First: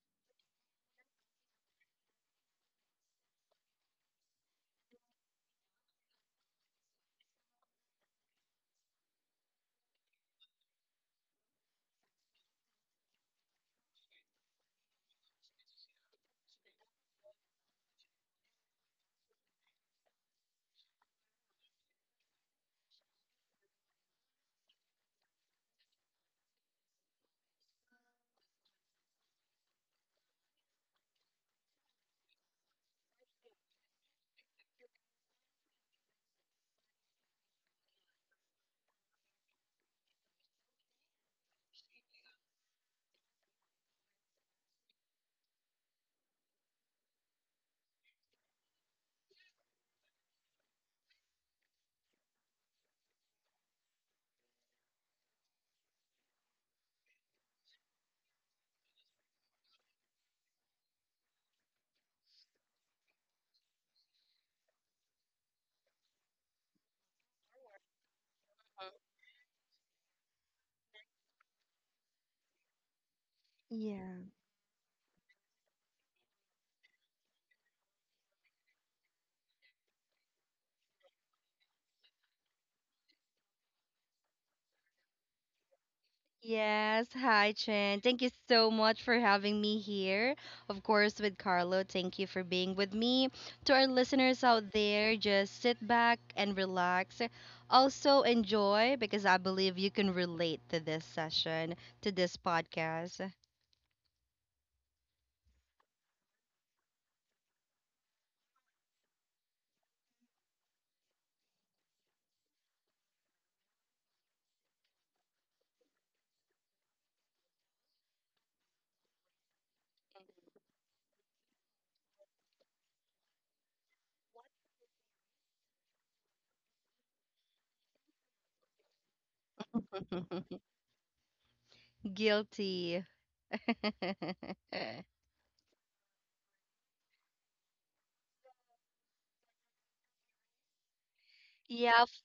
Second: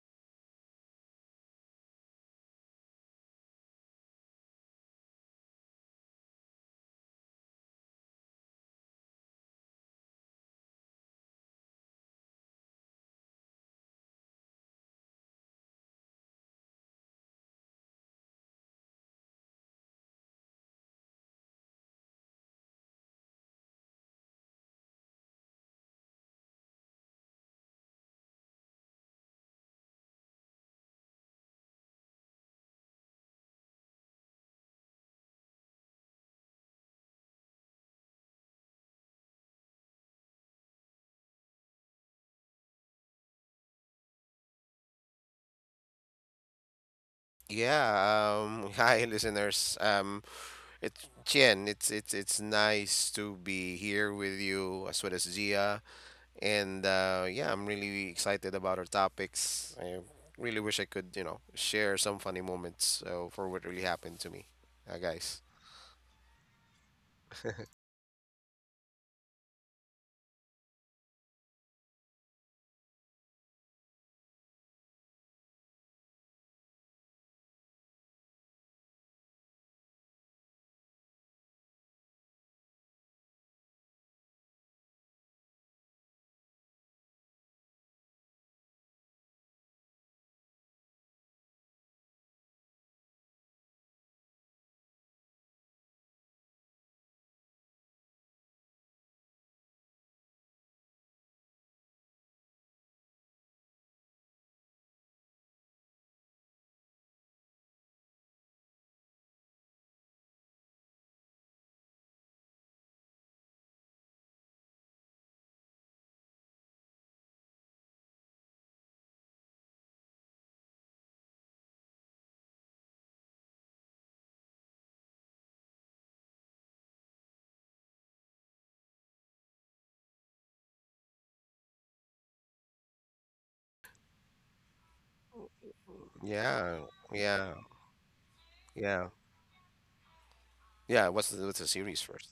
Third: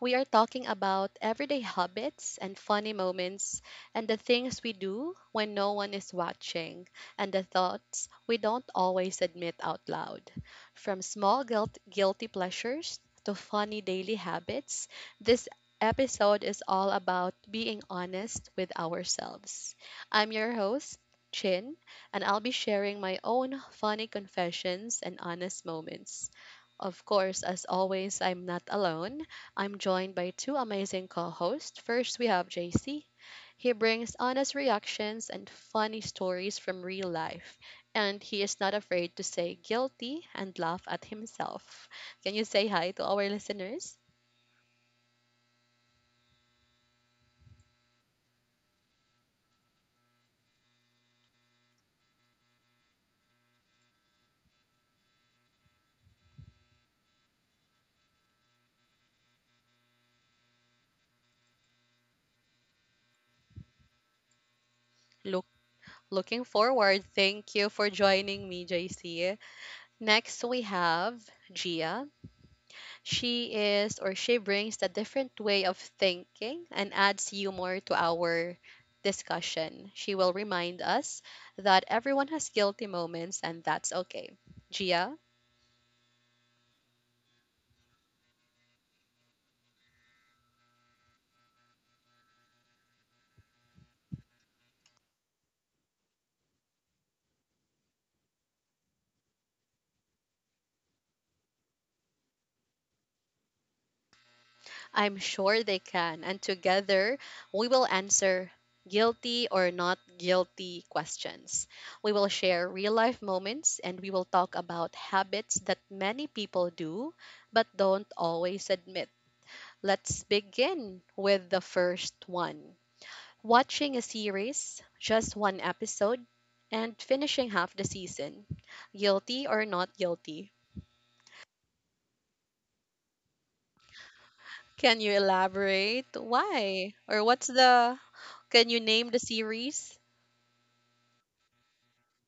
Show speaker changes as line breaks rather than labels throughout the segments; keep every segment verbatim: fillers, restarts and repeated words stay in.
we are talking about everyday habits and funny moments, and the things we do when no one is watching, and the thoughts we don't always admit out loud. From small guilt- guilty pleasures to funny daily habits, this episode is all about being honest with ourselves. I'm your host, Chin, and I'll be sharing my own funny confessions and honest moments. Of course, as always, I'm not alone. I'm joined by two amazing co hosts. First, we have J C. He brings honest reactions and funny stories from real life, and he is not afraid to say guilty and laugh at himself. Can you say hi to our listeners?
Yeah, um, hi listeners. Um, it's Chien. It's it's it's nice to be here with you as well as Gia. And uh, yeah, I'm really excited about our topics. I really wish I could, you know, share some funny moments uh, for what really happened to me, uh, guys.
Look, Looking forward. Thank you for joining me, J C. Next, we have Gia. She is or She brings a different way of thinking and adds humor to our discussion. She will remind us that everyone has guilty moments and that's okay. Gia,
Yes, hi Chen. Thank you so much for having me here. Of course, with Carlo, thank you for being with me. To our listeners out there, just sit back and relax. Also, enjoy because I believe you can relate to this session, to this podcast.
I'm sure they can. And together, we will answer guilty or not guilty questions. We will share real life moments, and we will talk about habits that many people do but don't always admit. Let's begin with the first one. Watching a series, just one episode, and finishing half the season. Guilty or not guilty?
Guilty.
Can you elaborate
Yeah,
why? Or what's
yeah,
the can you
yeah,
name the series?
yeah. What's the what's the series
Yeah,
first?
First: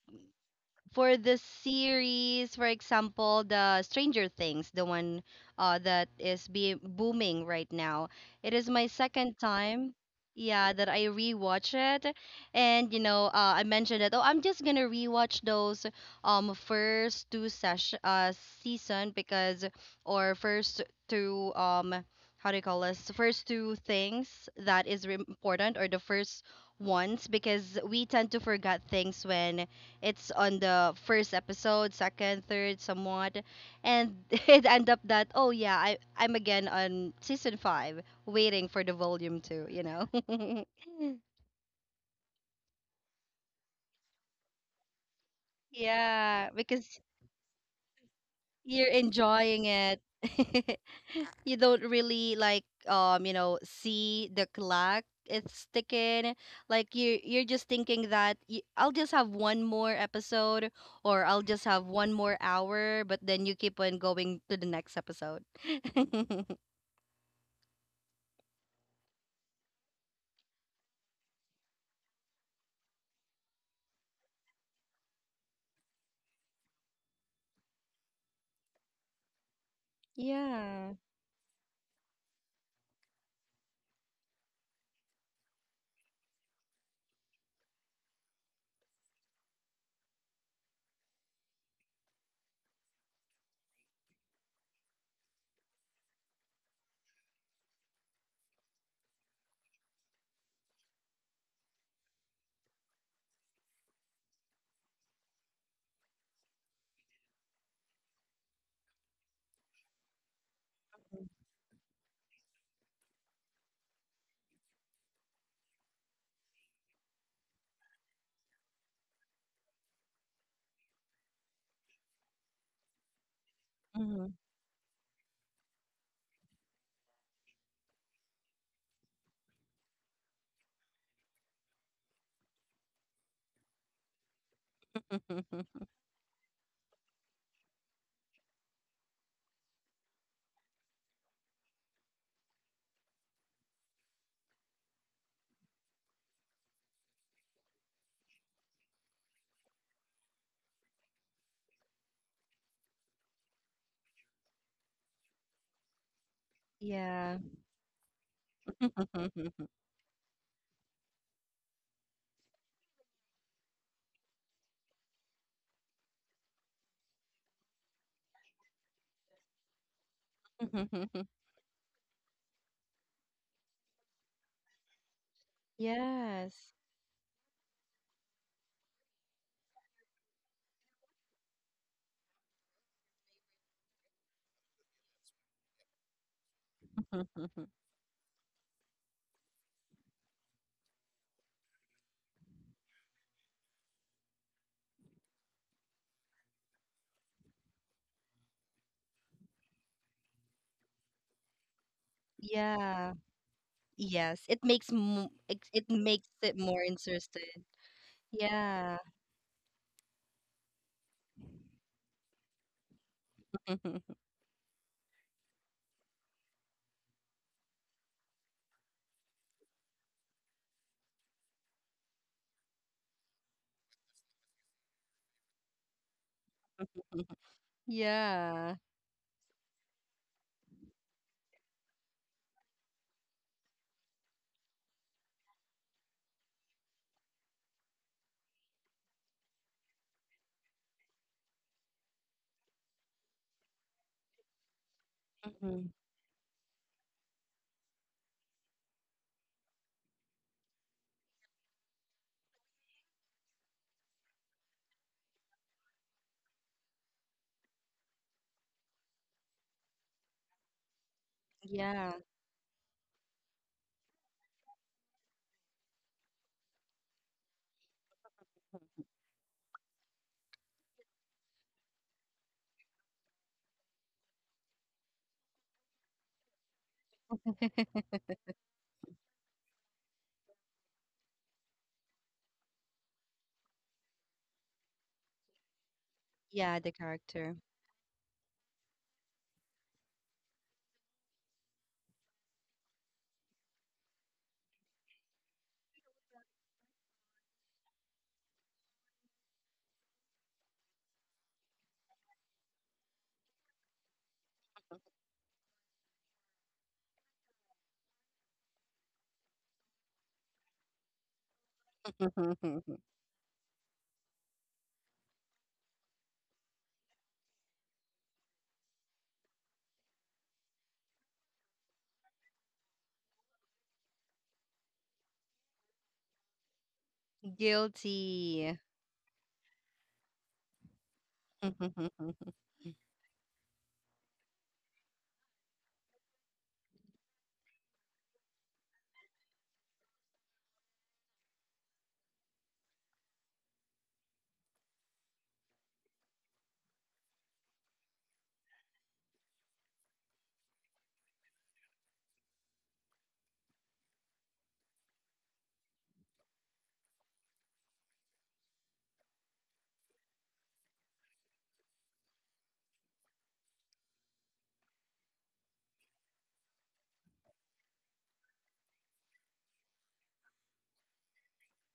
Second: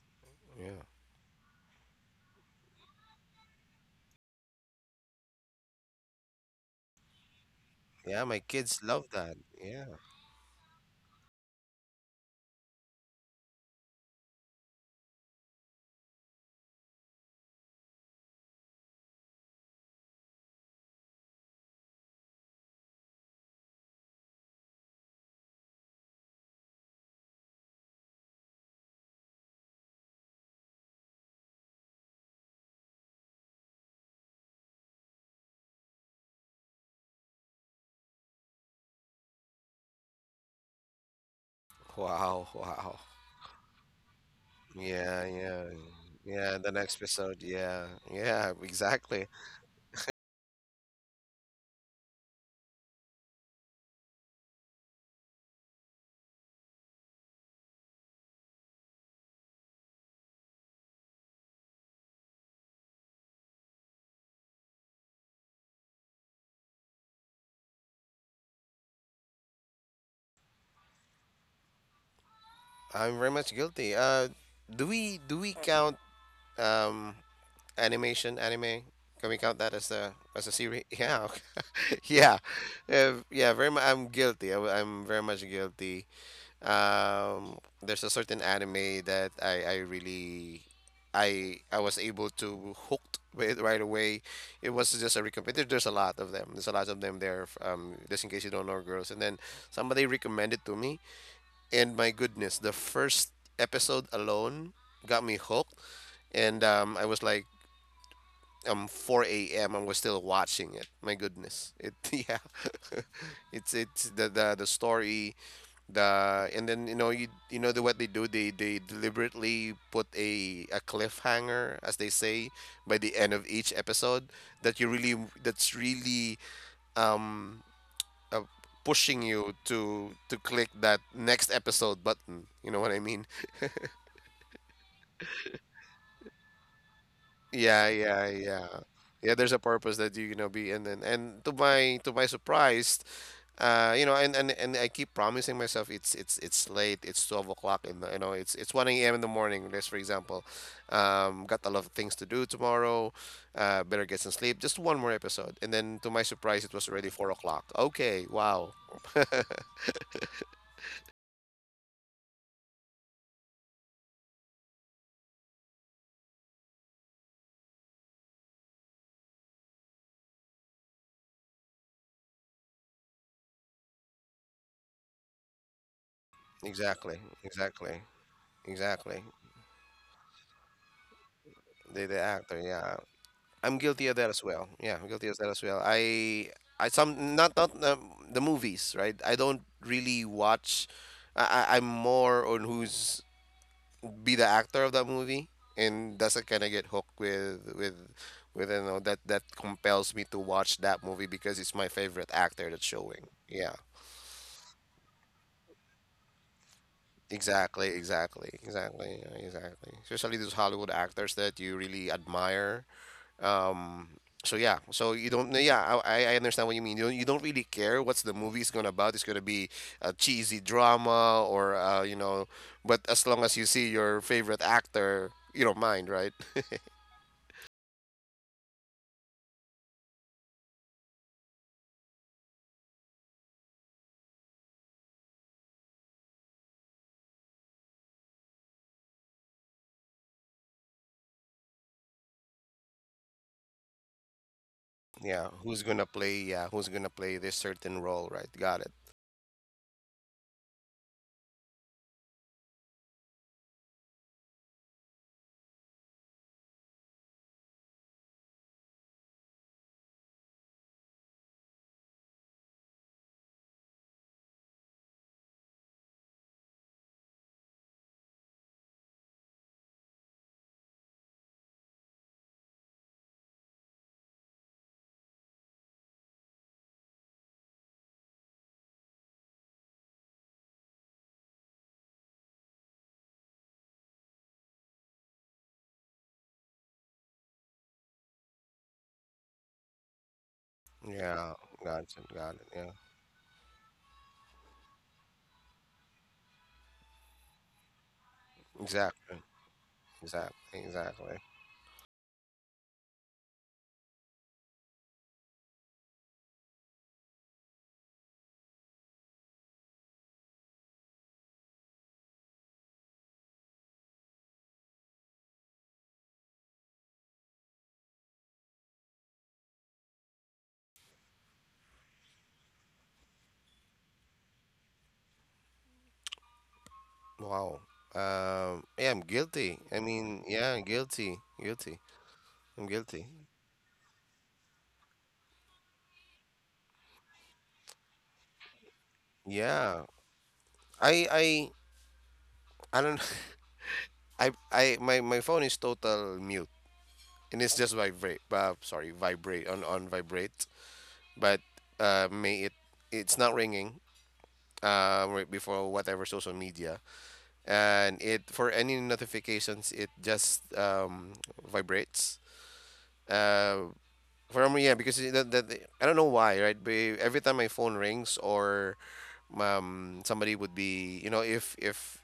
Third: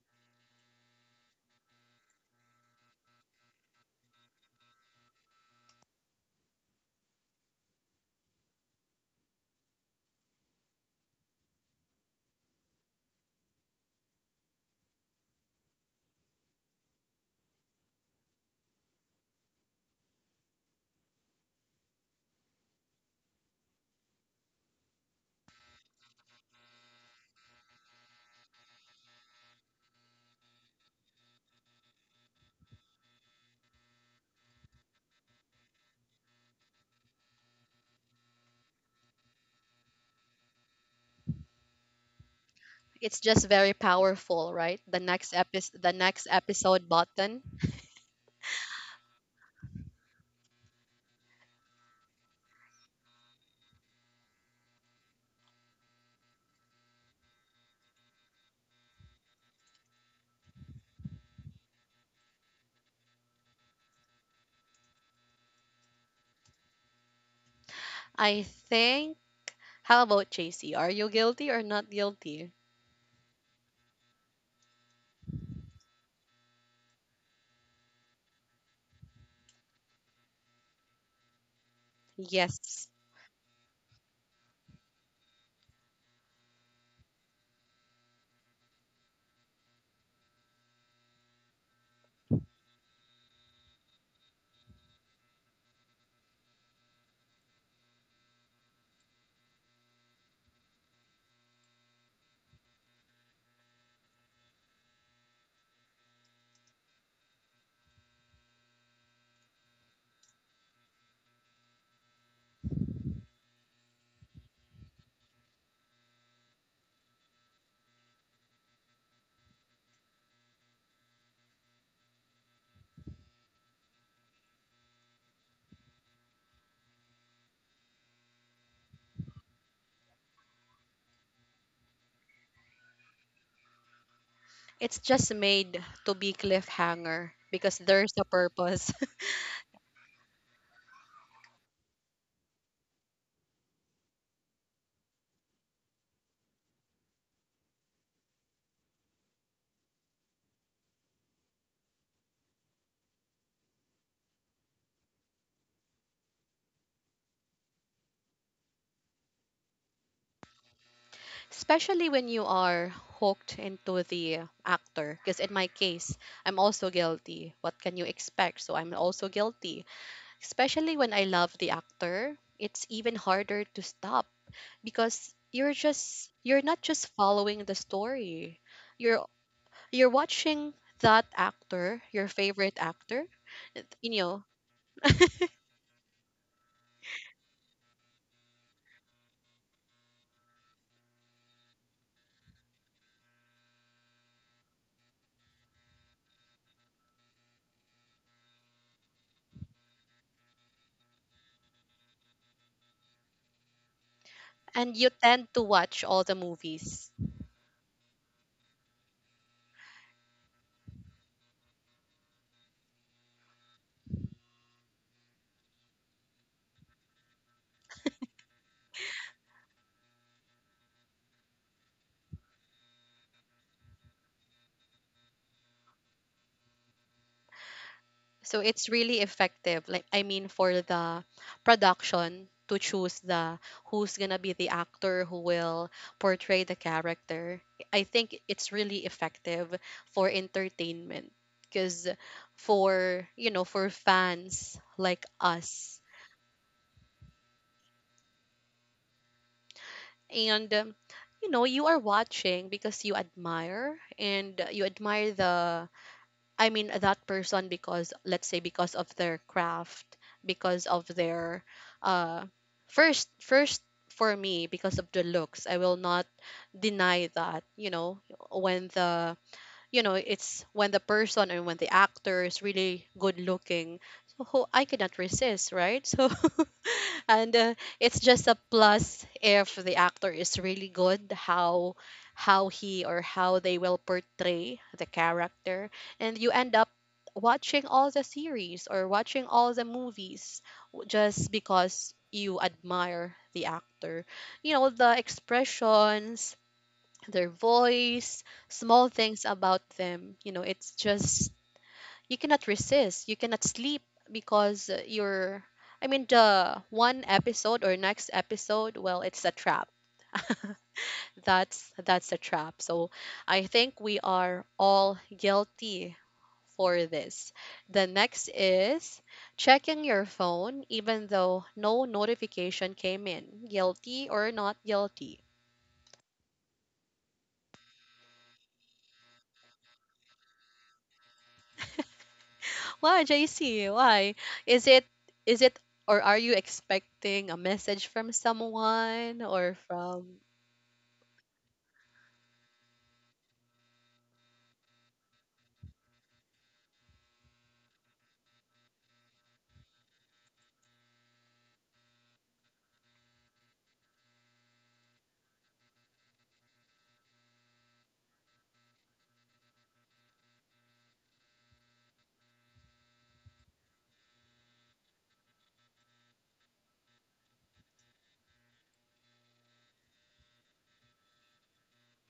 Yeah,
for the series, for example, the Stranger Things, the one uh, that is being booming right now.
yeah. My
It is
kids
my
love that.
second
Yeah.
time, yeah, that I rewatch it, and you know, uh, I mentioned that oh, I'm just gonna rewatch those um first two session uh season because or first two um how do you call this first two things that is re- important, or the first ones, because we tend to forget things when it's on the first episode, second, third, somewhat, and it end up that oh yeah, I I'm again on season five, waiting for the volume two, you know.
Wow, wow.
It's just very powerful, right? The
Yeah,
next
yeah,
episode the next
Yeah,
yeah. The
episode
next
because
episode.
button.
Yeah, yeah.
you're
Exactly.
enjoying it. You don't really like um, you know, see the clock it's ticking. Like you you're just thinking that y I'll just have one more episode or I'll just have one more hour, but then you keep on going to the next episode.
I think How about J C? Are you guilty or not guilty?
I'm very much guilty. Uh, do we do we count um animation anime? Can we count that as a as a series?
Yeah.
Yeah, okay, yeah,
Yes.
uh, yeah. Very much. I'm guilty. I, am very much guilty. Um, there's a certain anime that I, I really I I was able to hooked with right away. It was just a recommend. there- There's a lot of them. There's a lot of them there. F- Um, just in case you don't know, girls. And then somebody recommended to me, and my goodness, the first episode alone got me hooked. And um, I was like, um, four a m and was still watching it. My goodness, it yeah, it's it's the the the story the and then you know you you know the, what they do, they they deliberately put a a cliffhanger as they say by the end of each episode
Mhm.
that you really, that's really, um uh, pushing you to to click that next episode button. You know what I mean?
It's just made to be cliffhanger because
Yeah,
there's a
yeah, yeah.
purpose.
Yeah, there's a purpose that you gonna be. And then, and to my to my surprise, uh, you know, and, and and I keep promising myself, it's it's it's late, it's twelve o'clock in the, you know, it's it's one A M in the morning, let's for example. Um, got a lot of things to do tomorrow, uh, better get some sleep, just one more episode. And then to my surprise it was already four
Yeah.
o'clock. Okay, wow.
Especially when you are hooked into the actor, because in my case, I'm also guilty. What can you expect? So I'm also guilty, especially when I love the actor. It's even harder to stop because you're just you're not
Yes.
just
Exactly,
following the
exactly,
story, you're
exactly.
you're watching that actor,
The the
your
actor,
favorite
yeah.
actor,
I'm guilty
you
of that
know.
as well. Yeah, I'm guilty of that as well. I I some, not not um, the movies, right? I don't really watch. I I- I'm more on who's be the actor of that movie, and that's I kind of get hooked with with with you know that that compels me to watch that movie because it's my favorite actor that's showing.
Yeah.
Yeah.
Yes. It
And you
makes
tend
mo
to
it,
watch
it
all the
makes it more
movies.
interesting.
Exactly, exactly,
Yeah.
exactly, yeah, exactly. Especially those Hollywood actors that you really admire. Um, so yeah, so you don't, no, yeah, I, I I understand what you mean. You don't, you don't really care what's the movie is gonna about. It's gonna be a cheesy drama or uh, you know, but as long as you see your favorite actor, you don't mind, right?
So it's
Yeah.
really effective. Like I mean, for the production to choose the who's going to be the actor who will portray the character. I think it's really effective for entertainment because, for, you know, for fans like
Yeah, who's
us.
gonna
Mhm.
play? Yeah, who's gonna play this certain role, right? Got it.
And um, you know, you are watching because you admire, and you admire the, I mean, that person because, let's say, because of their craft, because of their
Yeah.
uh first first for me because of the looks. I will not deny that, you know, when the, you know, it's when the person and when the actor is really good looking. So ho- I cannot resist, right? So and uh, it's just a plus if the actor is really good, how how he or how they will portray the character, and you end up
Yeah, the character.
watching all the series or watching all the movies, w- just
Yeah, got it.
because
Got
you
it. Yeah,
admire the actor. You know, the expressions, their voice, small
exactly.
things about them. You
Exactly.
know, it's
Exactly.
just you cannot resist, you cannot sleep because uh, you're I mean the one episode or next episode, well, it's a trap. That's that's a trap. So I think we are all guilty for this. The next is checking your phone even though no notification came in. Guilty or not guilty?
Wow. Um,
Guilty.
yeah, I'm guilty. I mean, yeah, guilty, guilty. I'm guilty.
Why, J C? Why? Is it is it or are you expecting a message from someone or
Yeah,
from
I, I, I don't. I I my my phone is total mute and it's just vibrate. Uh, sorry, vibrate on on vibrate. But uh, may it it's not ringing. Uh, right before whatever social media and it for any notifications it just um vibrates. Uh, for me yeah because it- that, that I don't know why, right? But every time my phone rings or um somebody would be, you know, if if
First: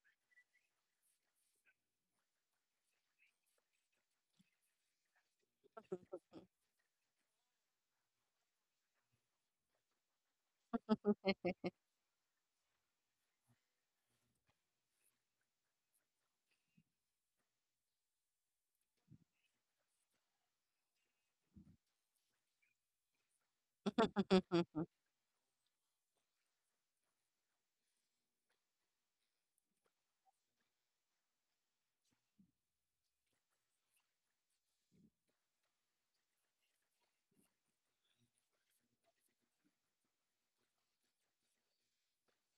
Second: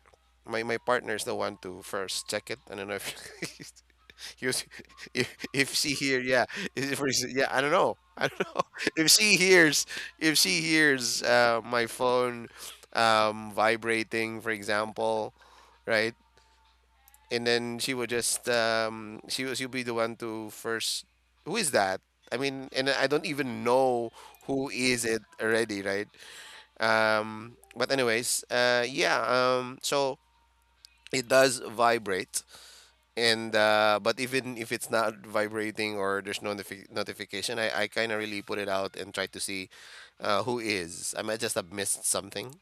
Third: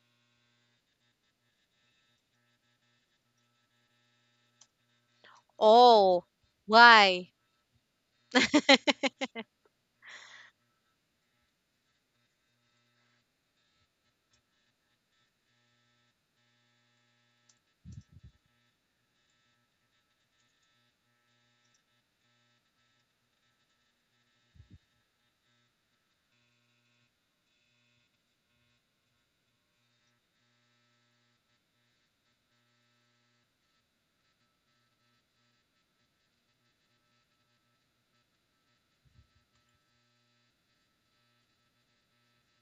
my my partner is the one to first check it. I don't know if he was, if, if she hear,
Oh,
yeah, if we s-
why?
yeah, I don't know, I don't know. If she hears, if she hears uh, my phone um, vibrating, for example, right, and then she would just um, she was she'll be the one to first. Who is that? I mean, and I don't even know who is it already, right? Um, but anyways, uh, yeah. Um, so it does vibrate and uh, but even if it's not vibrating or there's no notifi- notification, I, I kind of really put it out and try to see uh, who is. I might just have missed something.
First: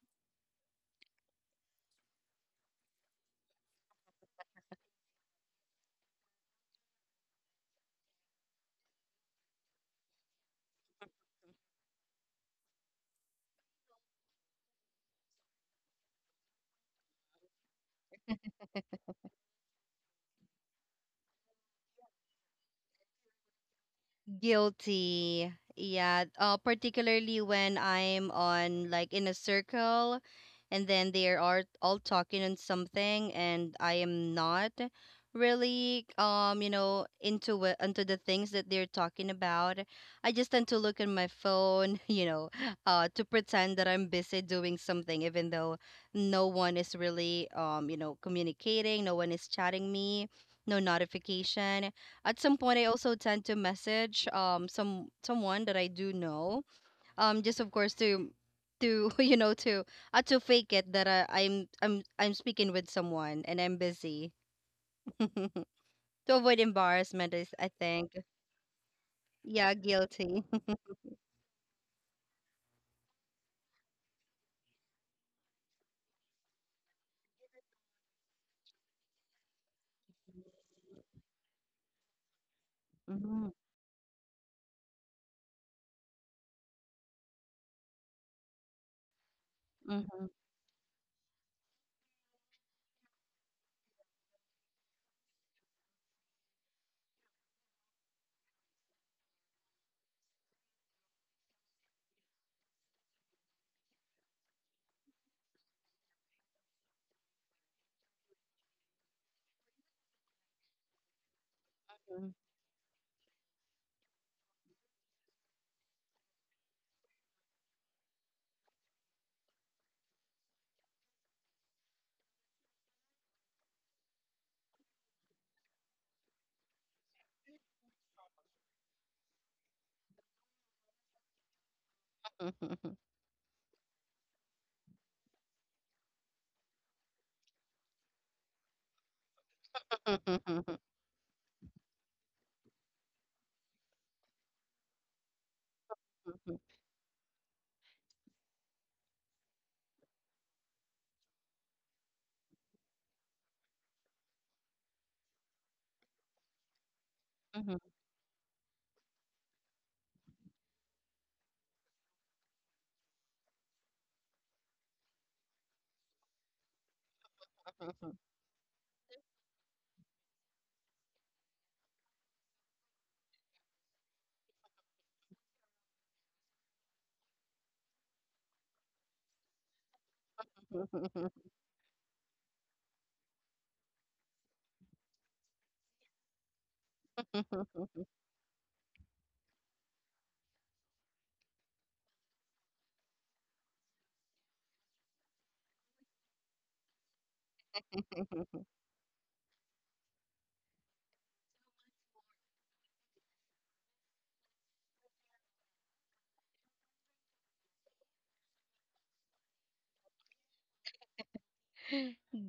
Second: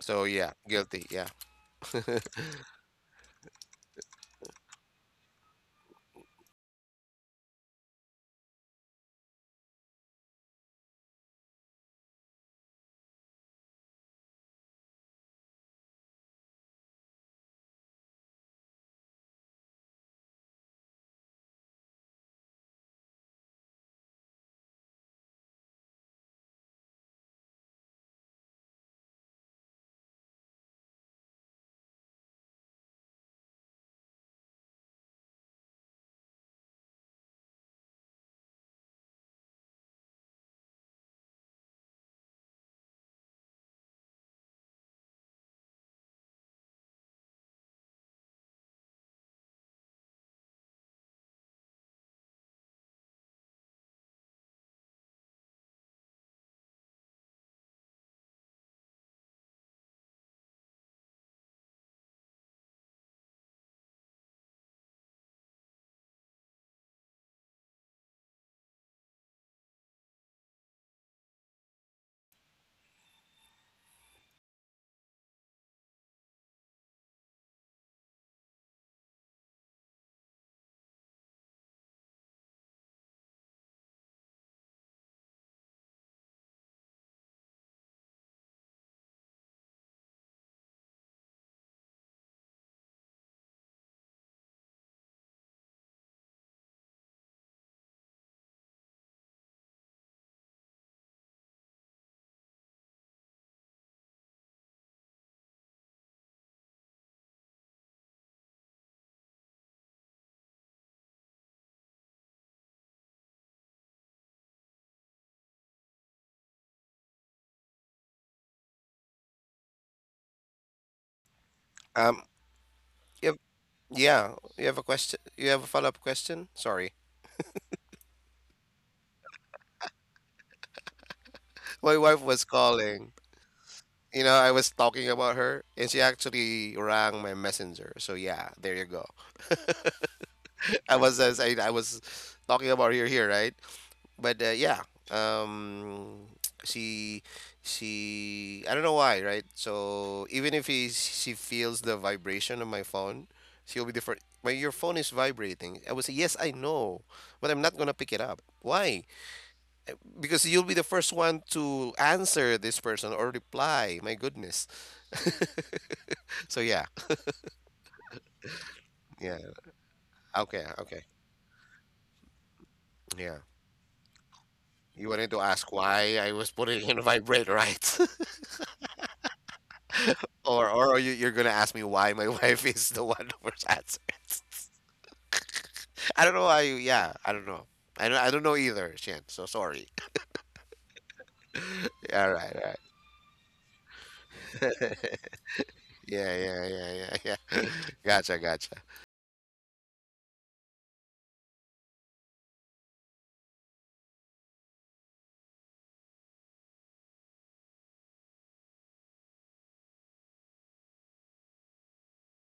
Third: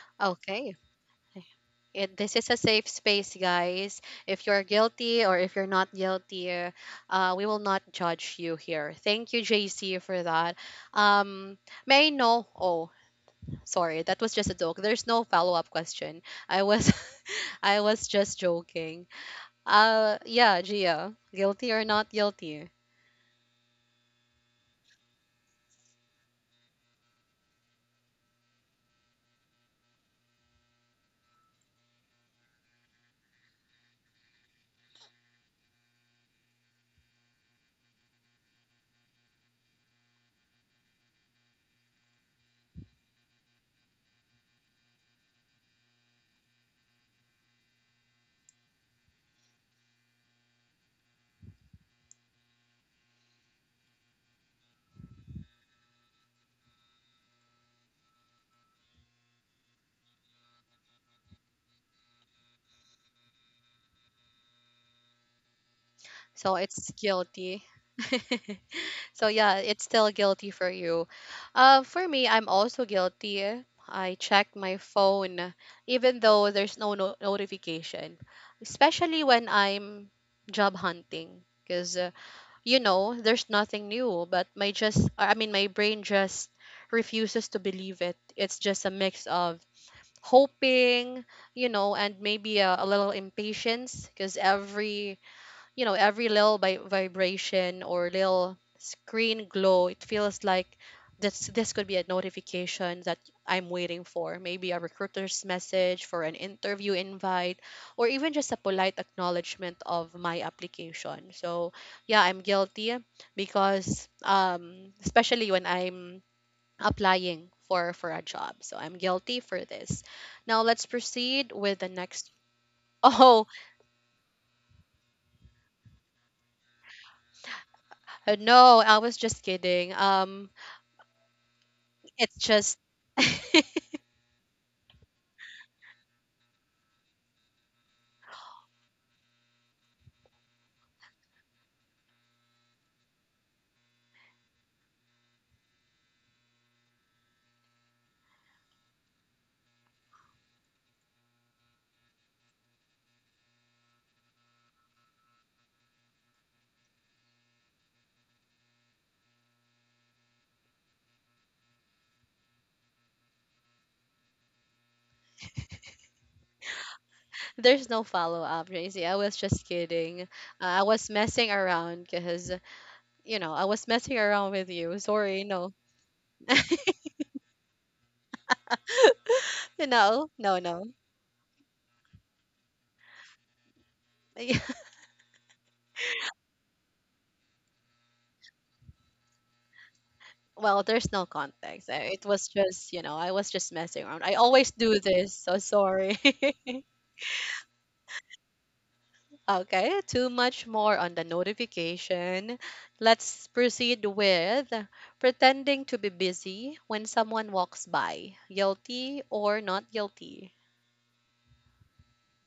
So yeah,
Okay.
guilty. Yeah.
It, this is a safe space, guys. If you're guilty or if you're not guilty, uh, uh, we will not judge you here. Thank you, J C, for that. Um, may I know? Oh, sorry, that was just a joke. There's no follow up question. I was, I was just joking. Uh, yeah, Gia, guilty or not guilty?
Guilty. Yeah. Uh, particularly when I'm on like in a circle and then they are all talking on something and I am not really um you know into it, into the things that they're talking about. I just tend to look at my phone, you know, uh, to pretend that I'm busy doing something, even though no one is really um you know communicating, no one is chatting me, no notification. At some point I also tend to message um some someone that I do know, um just of course to to you know to uh, to fake it that I, I'm I'm I'm speaking with someone and I'm busy to avoid
So it's
embarrassment, is I
guilty.
think.
So yeah,
Yeah,
it's still
guilty.
guilty for you. Uh, for me, I'm also guilty. I check my phone even though there's no, no- notification, especially when I'm job hunting. Because uh, you know, there's
Mhm.
nothing new, but my just, I mean, my brain just refuses to believe it. It's just a mix of hoping, you know, and maybe a, a little impatience, because every, you know, every little vi- vibration or little screen glow, it feels like this this could be a notification that I'm waiting for, maybe a recruiter's message for an interview invite, or even just a polite acknowledgement of my application. So, yeah, I'm guilty, because um, especially when I'm applying for for a job, so I'm guilty for this. Now let's proceed with the
Um.
next.
Yep.
Oh,
Yeah. You have a question. You have a follow up question. Sorry,
uh, no, I was just kidding. Um
my wife
it's
was
just
calling. You know, I was talking about her, and she actually rang my messenger. So yeah, there you go. I was, as I, I was talking about her here, right? but uh, yeah um she she, I don't know why, right? So even if he she feels the vibration of my phone, she'll be different, my your phone is vibrating. I would say, yes, I know, but I'm not gonna pick it up. Why? Because you'll be the first one to answer this person or reply. My goodness. So yeah,
there's no follow-up, Tracy. I was
yeah,
just kidding. uh,
okay,
I
okay,
was messing around, because,
yeah.
you know, I was messing around with you.
You wanted to
Sorry.
ask
No.
why I was putting in a vibrate, right?
No, no,
Or
no.
or you you're gonna ask me why my wife is the one who's answering? I don't know why you, yeah, I don't know. I don't I don't know either, Shen. So sorry.
Well, there's no context. Uh, it
All
was
right, all
just, you know, I was just messing around, I always
right.
do this, so sorry.
Yeah, yeah, yeah, yeah, yeah. Gotcha, gotcha.
Okay, too much more on the notification. Let's proceed with pretending to be busy when someone walks by. Guilty or not guilty?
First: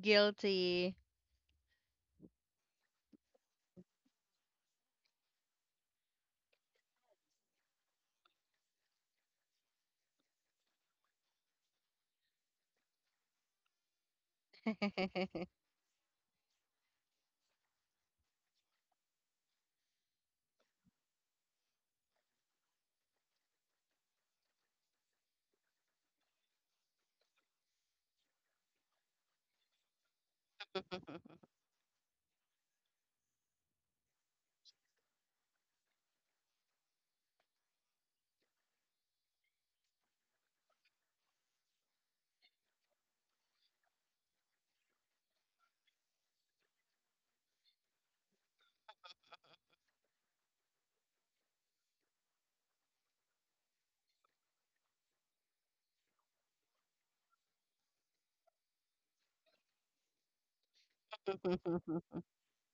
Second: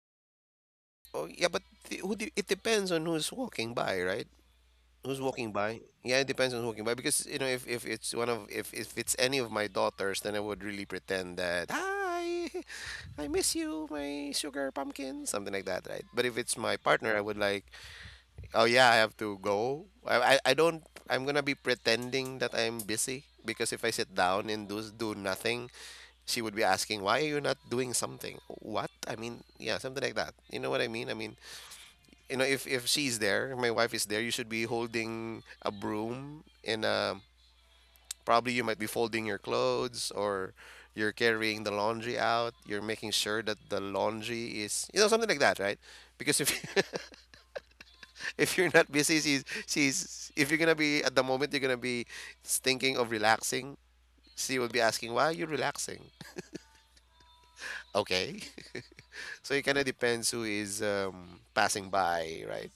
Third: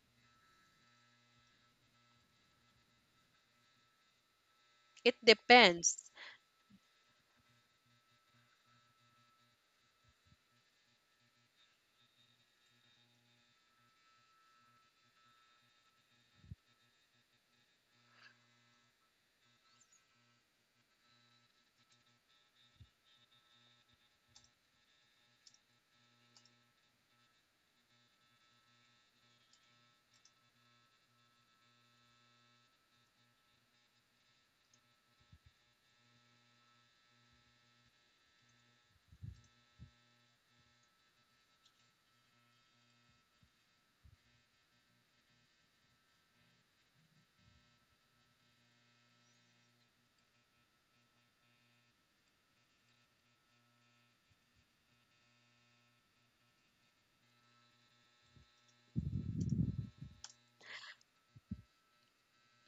Guilty.
Oh yeah, but the, who do, it depends on who's walking by, right?
It
Who's walking by?
depends.
Yeah, it depends on who's walking by, because you know, if, if it's one of, if if it's any of my daughters, then I would really pretend that, hi, I miss you, my sugar pumpkin, something like that, right? But if it's my partner, I would like, oh yeah, I have to go. I, I, I don't, I'm gonna be pretending that I'm busy, because if I sit down and do do nothing, she would be asking, why are you not doing something? What? I mean, yeah, something like that. You know what I mean? I mean, you know, if, if she's there, my wife is there, you should be holding a broom and um probably you might be folding your clothes, or you're carrying the laundry out, you're making sure that the laundry is, you know, something like that, right? Because if if you're not busy, she's she's, if you're gonna be at the moment, you're gonna be thinking of relaxing, she will be asking, why are you relaxing? Okay. So it kind of depends who is um passing by, right?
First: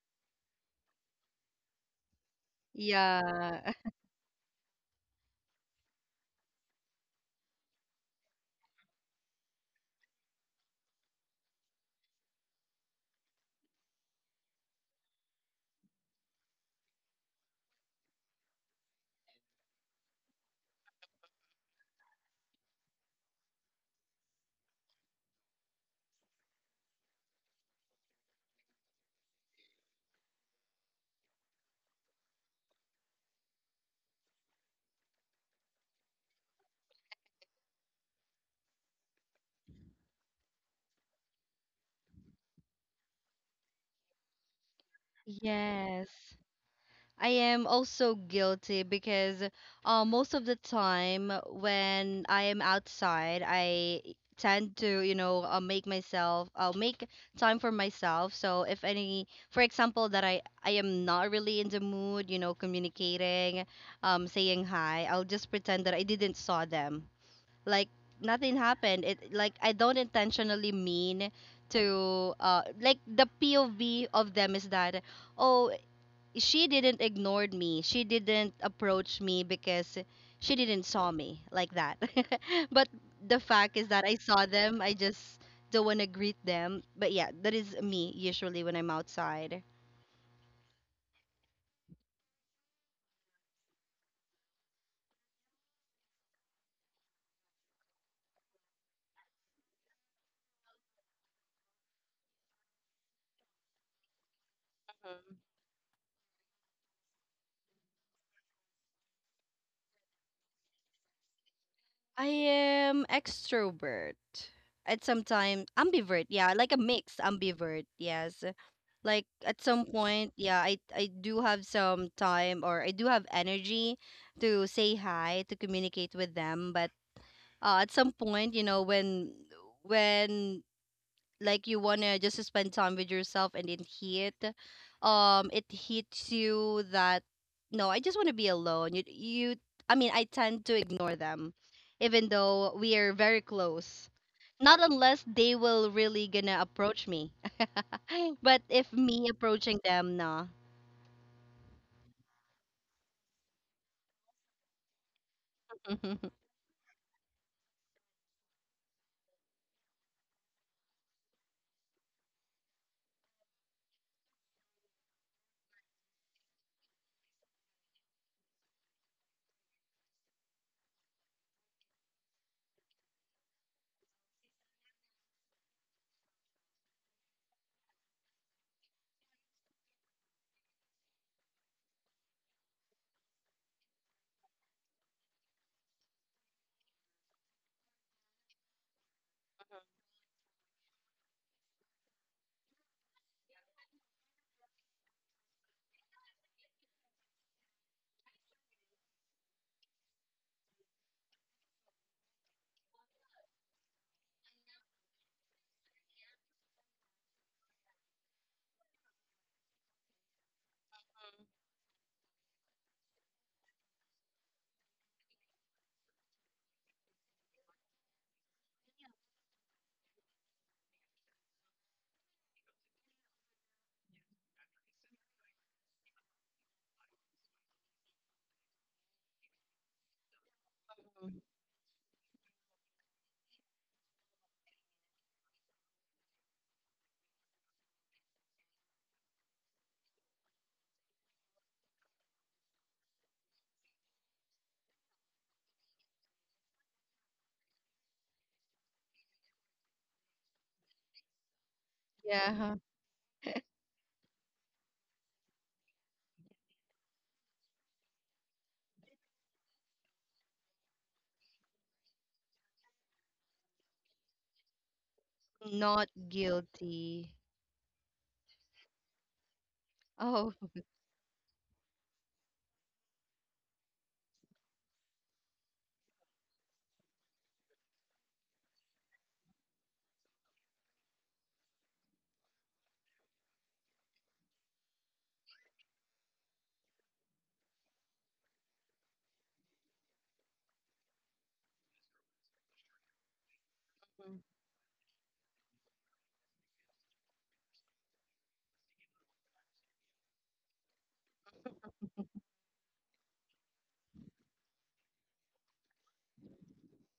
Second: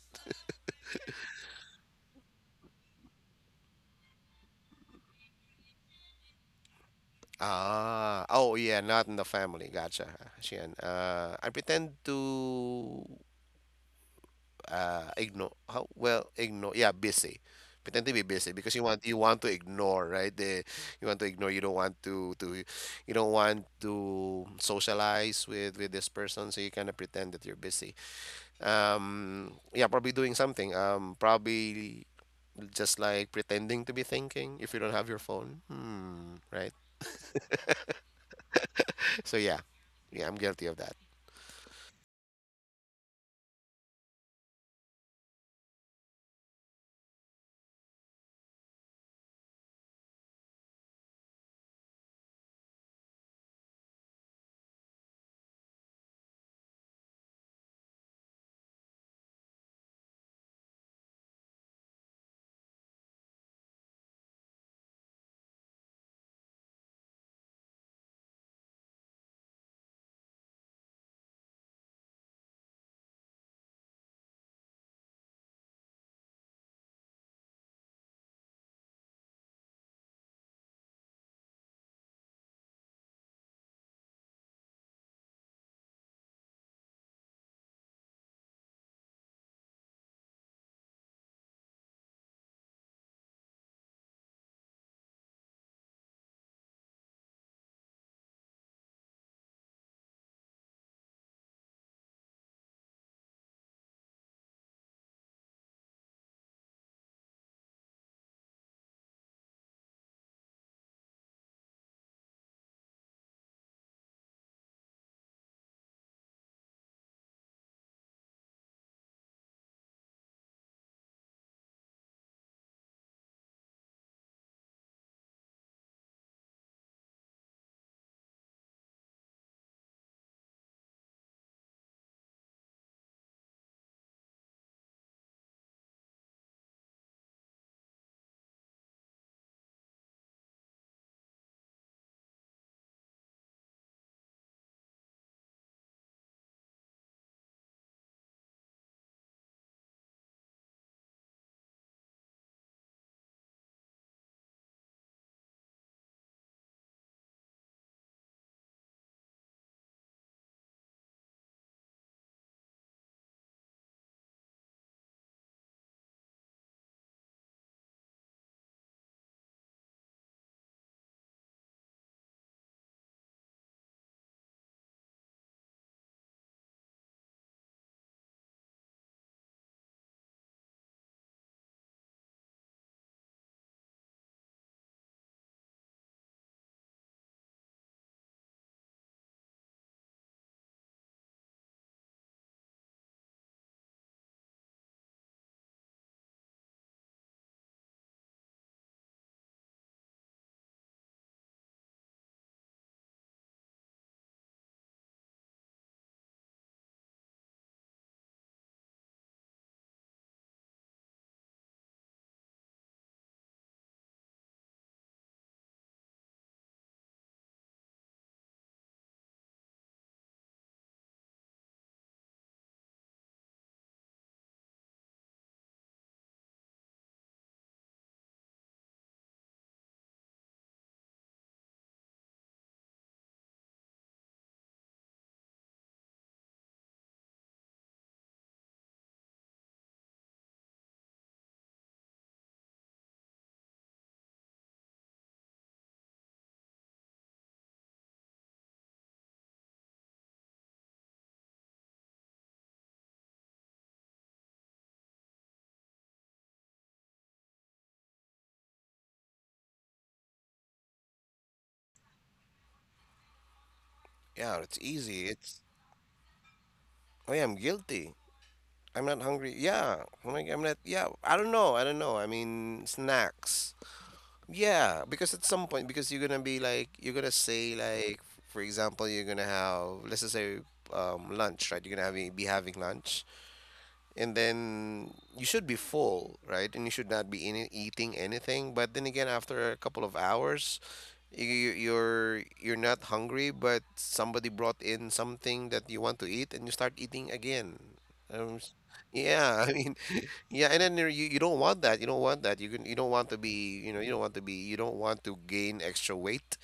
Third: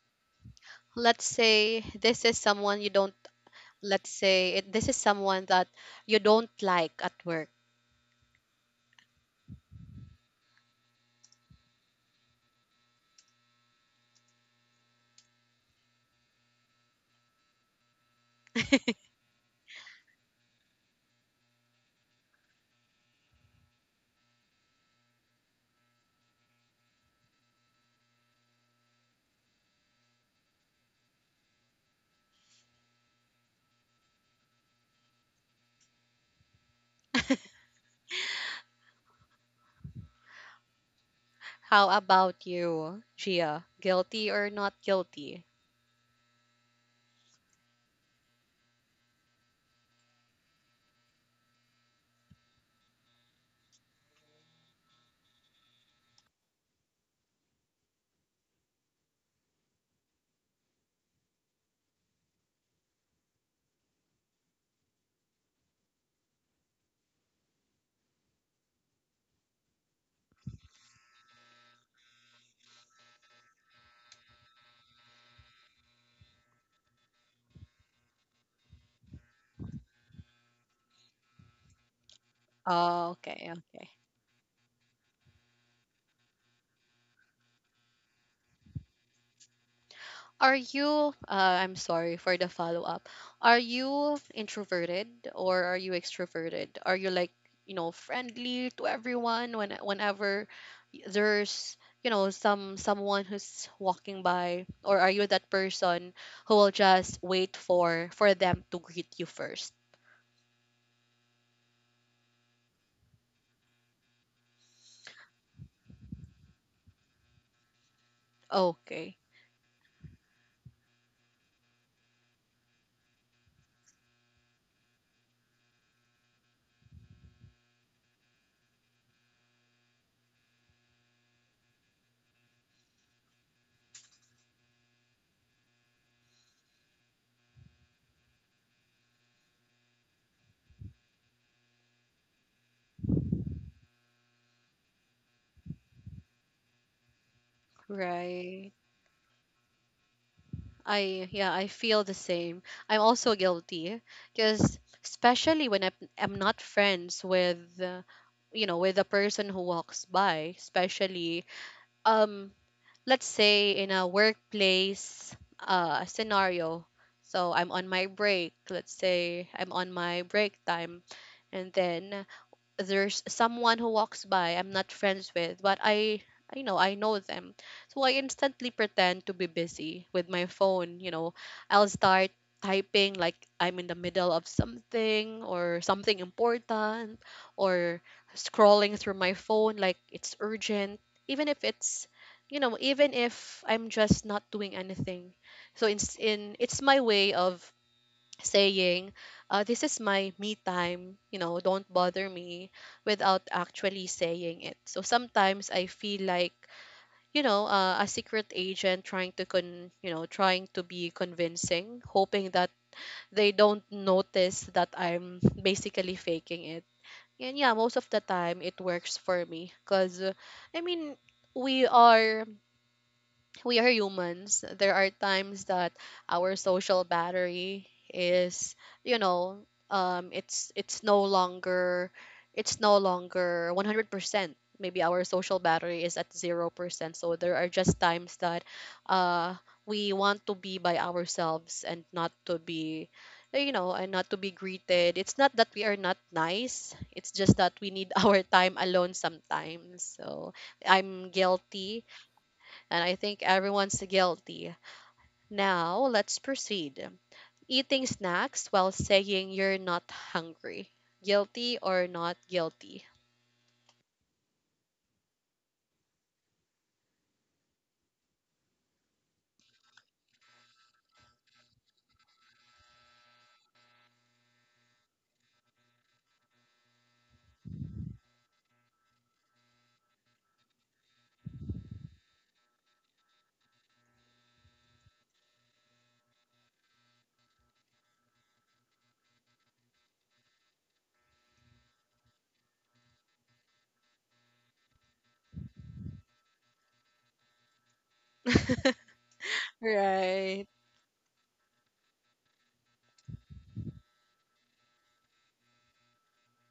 Let's say this is someone you don't,
Yeah.
let's say it, this is someone that you don't like at work.
Ah, oh yeah, not in the family, gotcha. She, and uh I pretend to uh ignore, how well ignore, yeah, busy, pretend to be busy because you want, you want to ignore, right, the, you want to ignore, you don't want to to you don't want to socialize with with this person, so you kind of pretend that you're busy, um yeah, probably doing something, um probably just like pretending to be thinking if you don't have your phone, hmm, right? So yeah, yeah, I'm guilty of that.
How about you, Gia? Guilty or not guilty?
Yes, I am also guilty because uh, most of the time when I am outside, I tend to, you know, uh, make myself, uh, make time for myself. So if any, for example, that I, I am not really in the mood, you know, communicating, um, saying hi, I'll just pretend that I didn't saw them. Like nothing happened. It like I don't intentionally mean to, uh, like the P O V of them is that oh, she didn't ignore me. She didn't approach me because she didn't saw me, like that. But
Oh,
the
okay,
fact is that
okay.
I saw them. I just don't want to greet them. But yeah, that is me usually when I'm outside.
Are you, uh, I'm sorry for the follow up. Are you introverted or are you extroverted? Are you like, you know, friendly to everyone when whenever y- there's, you know, some someone who's walking by, or are you that person who will just wait for for them to greet you first?
I am extrovert. At some time, ambivert. Yeah, like a mix ambivert. Yes. Like
Okay.
at some point, yeah, I I do have some time, or I do have energy to say hi, to communicate with them, but uh, at some point, you know, when when like you want to just spend time with yourself and it hit um it hits you that no, I just want to be alone. you you I mean, I tend to ignore them, even though we are very close, not unless they will really gonna approach me. But if
Right.
me approaching them, nah.
I, yeah, I feel the same. I'm also guilty because, especially when I'm, I'm not friends with uh, you know, with a person who walks by, especially um let's say in a workplace uh scenario. So I'm on my break, let's say I'm on my break time, and then there's someone who walks by I'm not friends with, but I I know, I know them. So I instantly pretend to be busy with my phone, you know. I'll start typing like I'm in the middle of something or something important, or scrolling through my phone like it's urgent, even if it's, you know, even if I'm just not doing anything. So it's in it's my way of saying, uh, this is my me time, you know, don't bother me, without actually saying it. So sometimes I feel like, you know, uh, a secret agent trying to con, you know, trying to be convincing, hoping that they don't notice that I'm basically faking it. And yeah, most of the time it works for me because, I mean, we are we are humans. There are times that our social battery is, you know, um, it's it's no longer it's no longer one hundred percent. Maybe our social battery is at zero percent. So there are just times that uh, we want to be by ourselves and not to be eh, you know, and not to be greeted. It's not that we are not nice, it's just that we need our time alone sometimes. So I'm guilty,
Yeah,
and I think everyone's guilty. Now, let's proceed. Eating snacks while saying you're not hungry. Guilty or not guilty?
Yeah, it's easy.
not
It's,
guilty.
I am guilty. I'm not hungry.
Oh.
Yeah. I'm like, I'm not. Yeah. I don't know. I don't know. I mean, snacks. Yeah. Because at some point, because you're gonna be like, you're gonna say like, for example, you're gonna have, let's just say, um, lunch, right? You're gonna have, be having lunch and then you should be full, right? And you should not be in, eating anything. But then again, after a couple of hours, you, you're you're not hungry, but somebody brought in something that you want to eat, and you start eating again. Um, s- yeah, I mean,
Right.
yeah, and then you're- you you don't want that. You don't want that. You can you don't want to be, you know, you don't want to be, you don't want to gain extra weight.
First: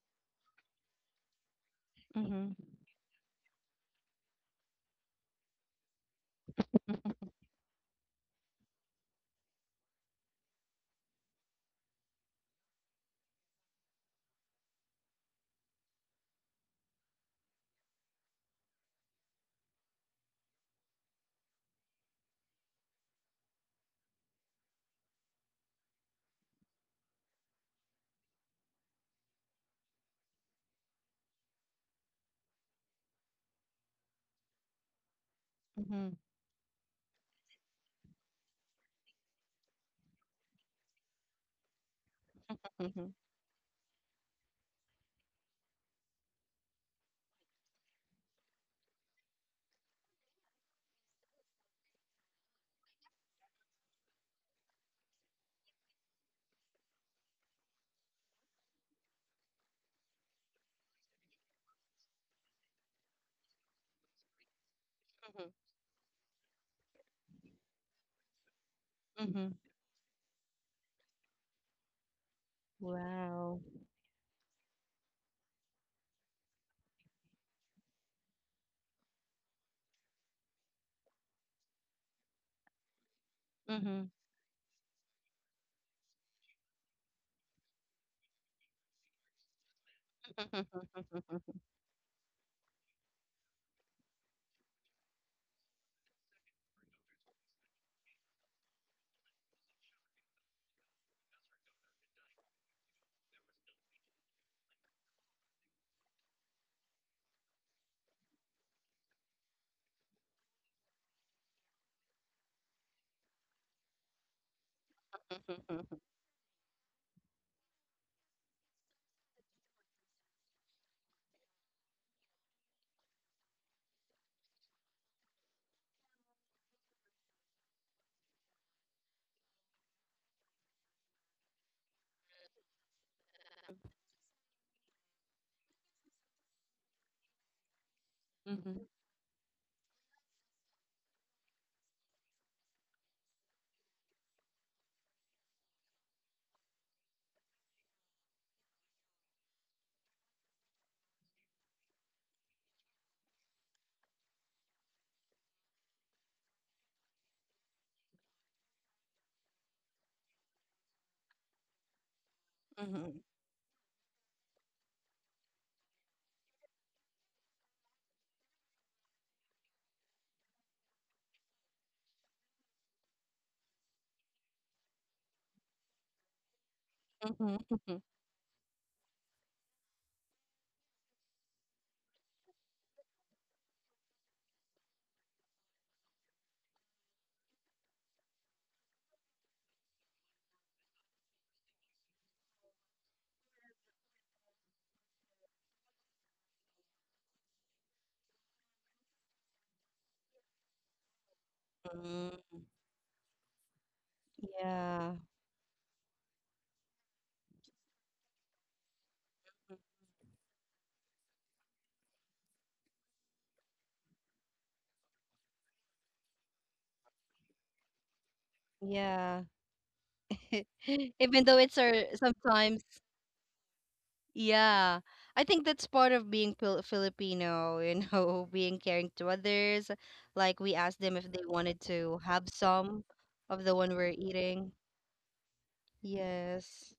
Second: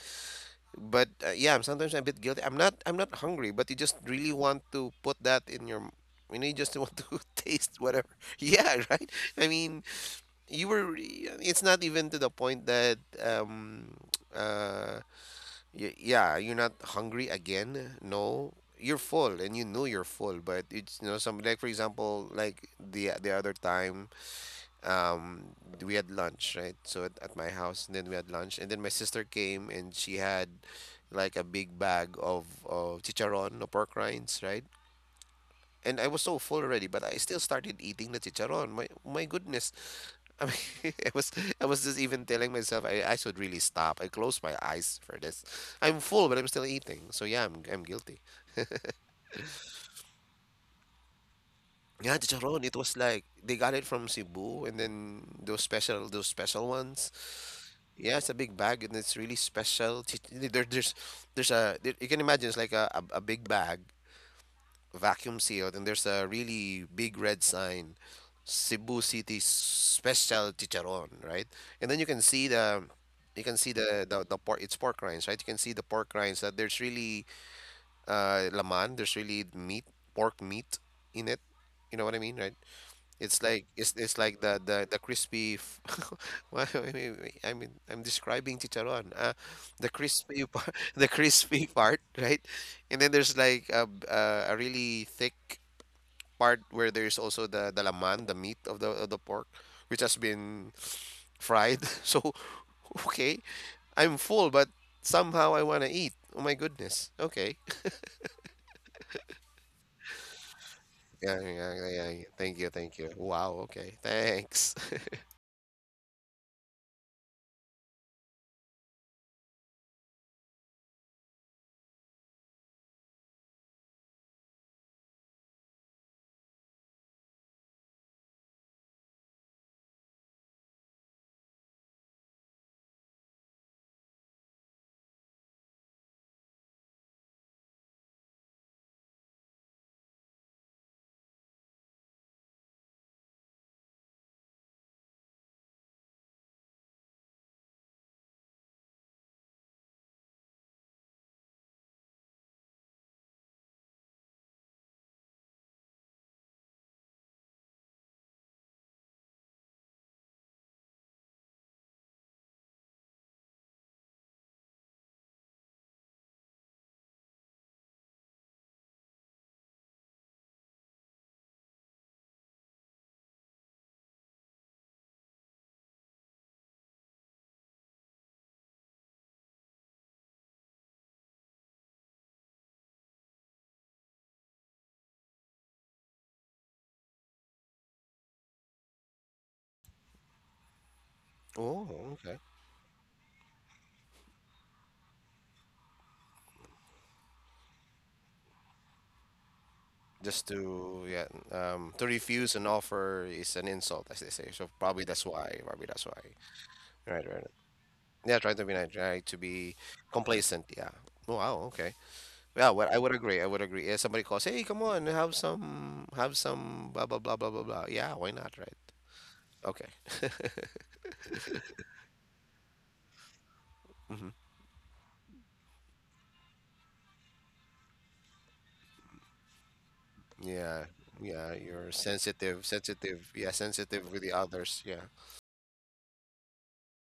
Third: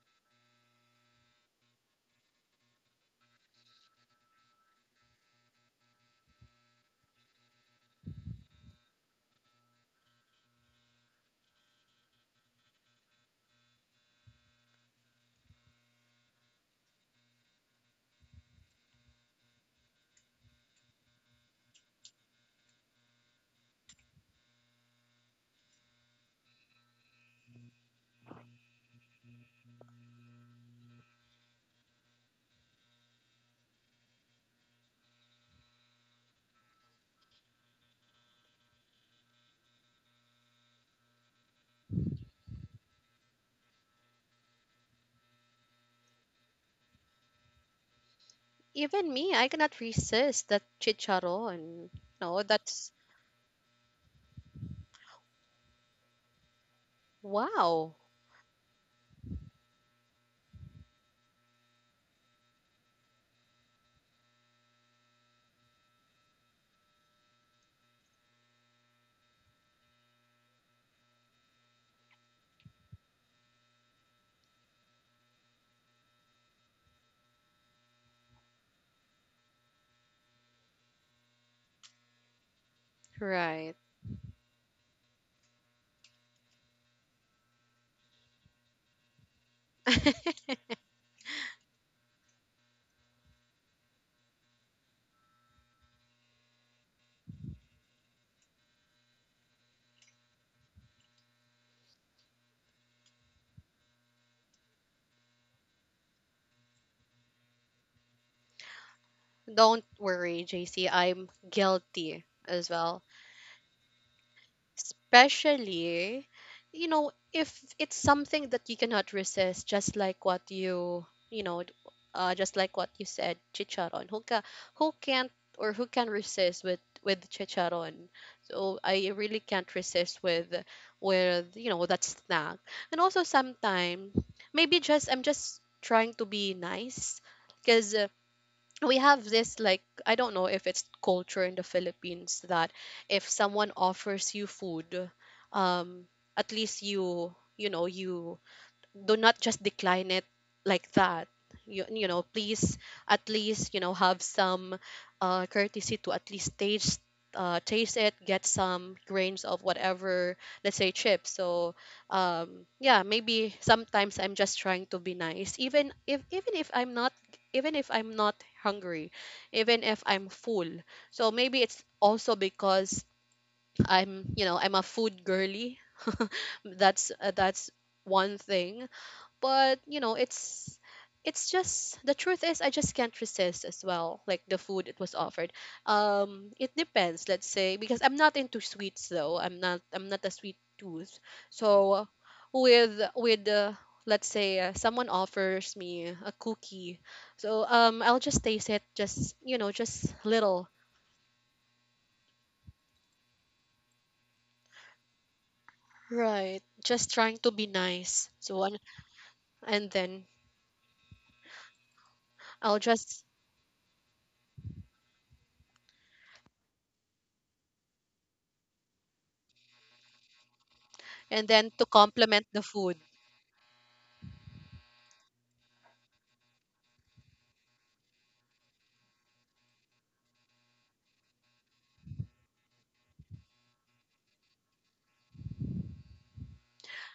But uh, yeah, I'm sometimes a bit guilty.
Hmm.
I'm not I'm not hungry, but you just really want to put that in your m- you know, you just want to taste whatever. Yeah, right? I mean, you were re- it's not even to the point that um uh y yeah, you're not hungry again. No. You're full and you know you're full, but it's, you know, some, like for example, like the the other time um we had lunch, right? So at, at my house, and then we had lunch and then my sister came and she had like a big bag of of chicharon, or pork rinds, right? And I
Hmm.
was so full already but I still started eating the chicharon. my my goodness. I mean, I was I was just even telling myself, I, I should really stop. I closed my eyes for this. I'm full but I'm still eating, so yeah, I'm I'm guilty.
Even me, I cannot resist that chicharon.
Yeah,
No,
chicharon, it
that's
was like they got it from Cebu, and then those special, those special ones.
wow.
Yeah, it's a big bag and it's really special. Ch- There, there's, there's a there, you can imagine it's like a, a, a big bag, vacuum
Hmm.
sealed, and there's a really big red sign, Cebu City Special Chicharon, right? And then you can see the, you can
Wow.
see the the, the pork. It's pork rinds, right? You can see the pork rinds that there's really uh laman. There's really meat, pork meat in it. You know what I mean, right? It's like
Right.
it's
Mhm.
it's like the the the crispy. F well, I mean, I mean, I'm describing chicharron. Uh, the crispy part, the
Mhm.
crispy part, right? And then there's like a b- uh, a really thick part where there's also the the laman, the meat of the of the pork, which has been fried. So, okay, I'm full, but somehow I want to eat. Oh my goodness. Okay.
Don't worry, J C. I'm
Yeah, yeah, yeah.
guilty
yeah. Thank
as
you, thank
well.
you. Wow. Okay. Thanks.
Especially, you know, if it's something that you cannot resist, just like what you, you know, uh, just like what you said, chicharon. Who, ca- who can't, or who can resist with with chicharon? So I really can't resist with with you know, that snack. And also, sometimes maybe just I'm just trying to be nice, because
Mhm.
we have this, like, I don't know if it's culture in the Philippines, that if someone offers you food, um, at least you, you know, you do not just decline it like that. you, you know, please, at least, you know, have some uh, courtesy to at least taste, uh, taste it, get some grains of whatever, let's say chips. So um, yeah,
Mhm.
maybe sometimes I'm just trying to be nice, even if even if I'm not, even if i'm not hungry, even if I'm full. So maybe it's also because I'm, you know, I'm a food girly. That's uh, that's
Mhm.
one thing. But you know, it's it's just the truth is, I just can't resist as well. Like the food, it was offered. Um, it depends, let's say, because I'm not into sweets, though. I'm not i'm not a sweet tooth.
Oh,
So
okay.
with with uh, let's say, uh, someone offers me a cookie. So um, I'll just taste it, just, you know, just
Just
little,
to, yeah, um, to refuse an
Mm.
offer is an insult, as they say. So probably that's
Yeah.
why. Probably that's why.
right? Just
Right,
trying
right.
to be nice.
Yeah, try
So
to be
and,
nice. Try to be
and then
complacent. Yeah. Oh wow. Okay. Yeah.
i'll
Well, I would
just
agree. I would agree. Yeah. Somebody calls. Hey, come on. Have some. Have some. Blah blah blah blah blah blah. Yeah. Why not? Right.
Yeah.
Okay.
and
Even
then
though
to
it's our
complement the
sometimes,
food.
Mm-hmm.
yeah, I think that's part of being Fil- Filipino, you know, being caring to others. Like
Yeah.
we asked them if
Yeah.
they
You're
wanted to have
sensitive.
some
Sensitive. Yeah.
of the
Sensitive
one
with
we're
the others.
eating.
Yeah.
Yes.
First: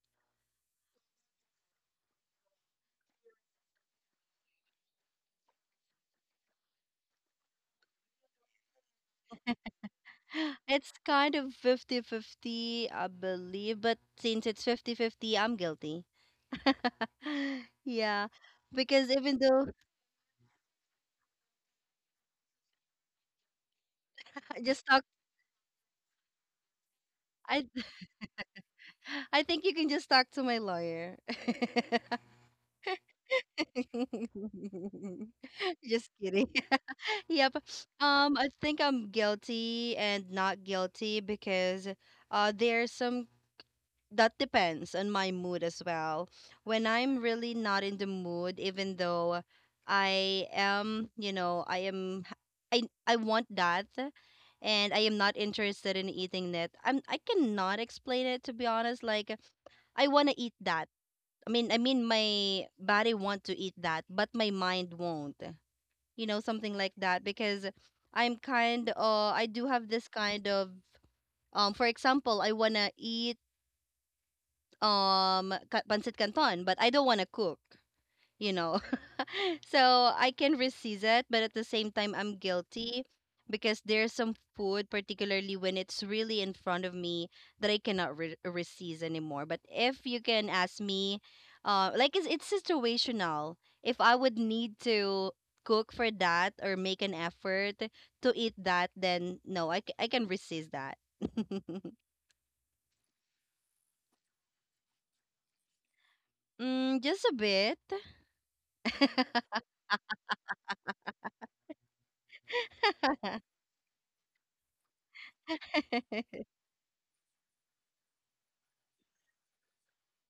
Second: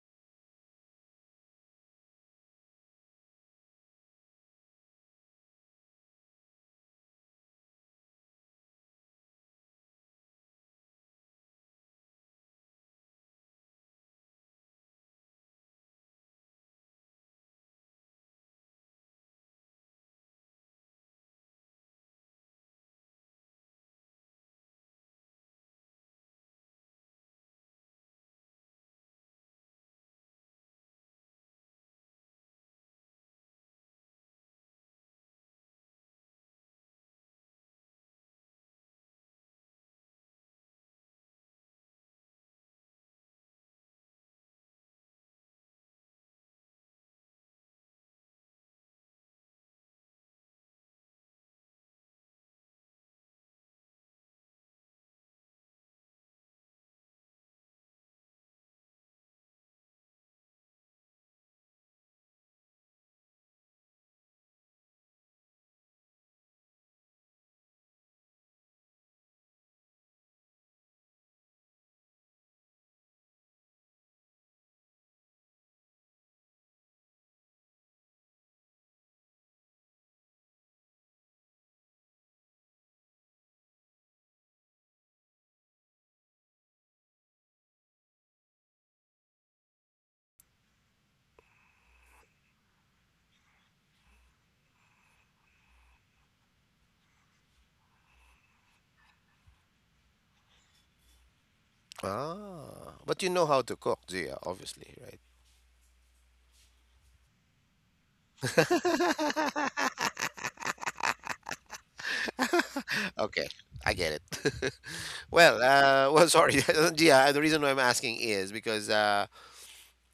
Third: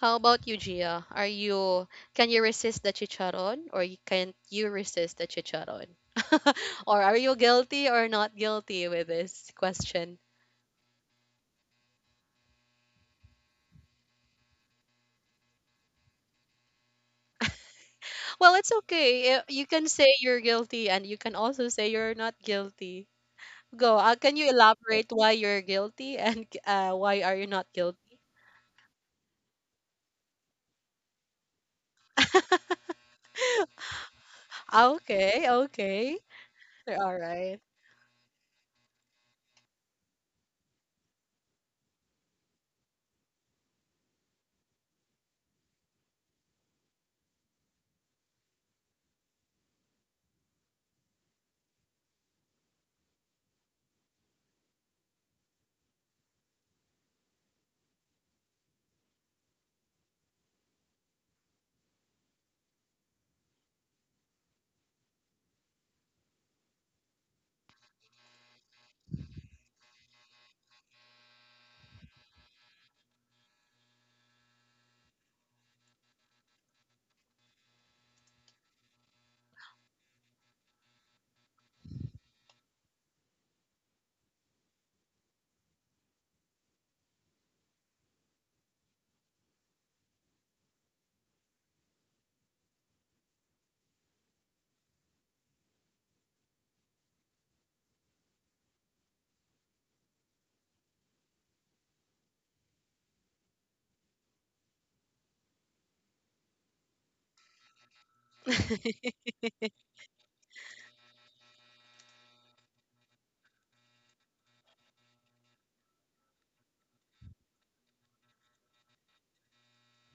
How about you, Gia? Are you, can you resist the chicharon, or you can't you resist the chicharon? Or are you guilty or not guilty with this question?
It's kind of fifty-fifty, I believe, but since it's fifty fifty I'm guilty. Yeah,
Well, it's
because
okay.
even
eh,
though
You can say you're guilty, and you can also say you're not guilty. Go. Uh, can you
I just talk,
elaborate why you're guilty and uh, why are you not
I
guilty?
I think you can just talk to my lawyer.
Okay,
Just
okay.
kidding.
All
Yep.
right.
Um, I think I'm guilty and not guilty because uh, there are some that depends on my mood as well. When I'm really not in the mood, even though I am, you know, I am, I I want that, and I am not interested in eating it. I'm I cannot explain it, to be honest. Like I want to eat that. I mean, I mean, my body want to eat that, but my mind won't. You know, something like that because I'm kind. Uh, I do have this kind of. Um, for example, I wanna eat um ka- pancit canton, but I don't want to cook, you know. So I can resist it, but at the same time I'm guilty because there's some food, particularly when it's really in front of me, that I cannot re- resist anymore. But if you can ask me, uh, like it's it's situational. If I would need to cook for that or make an effort to eat that, then no, I, c- I can resist that.
Ah, but you know how to cook, Gia, obviously, right?
Mm, just a bit.
Okay, I get it. Well, uh, well, sorry. yeah, the reason why I'm asking is because uh,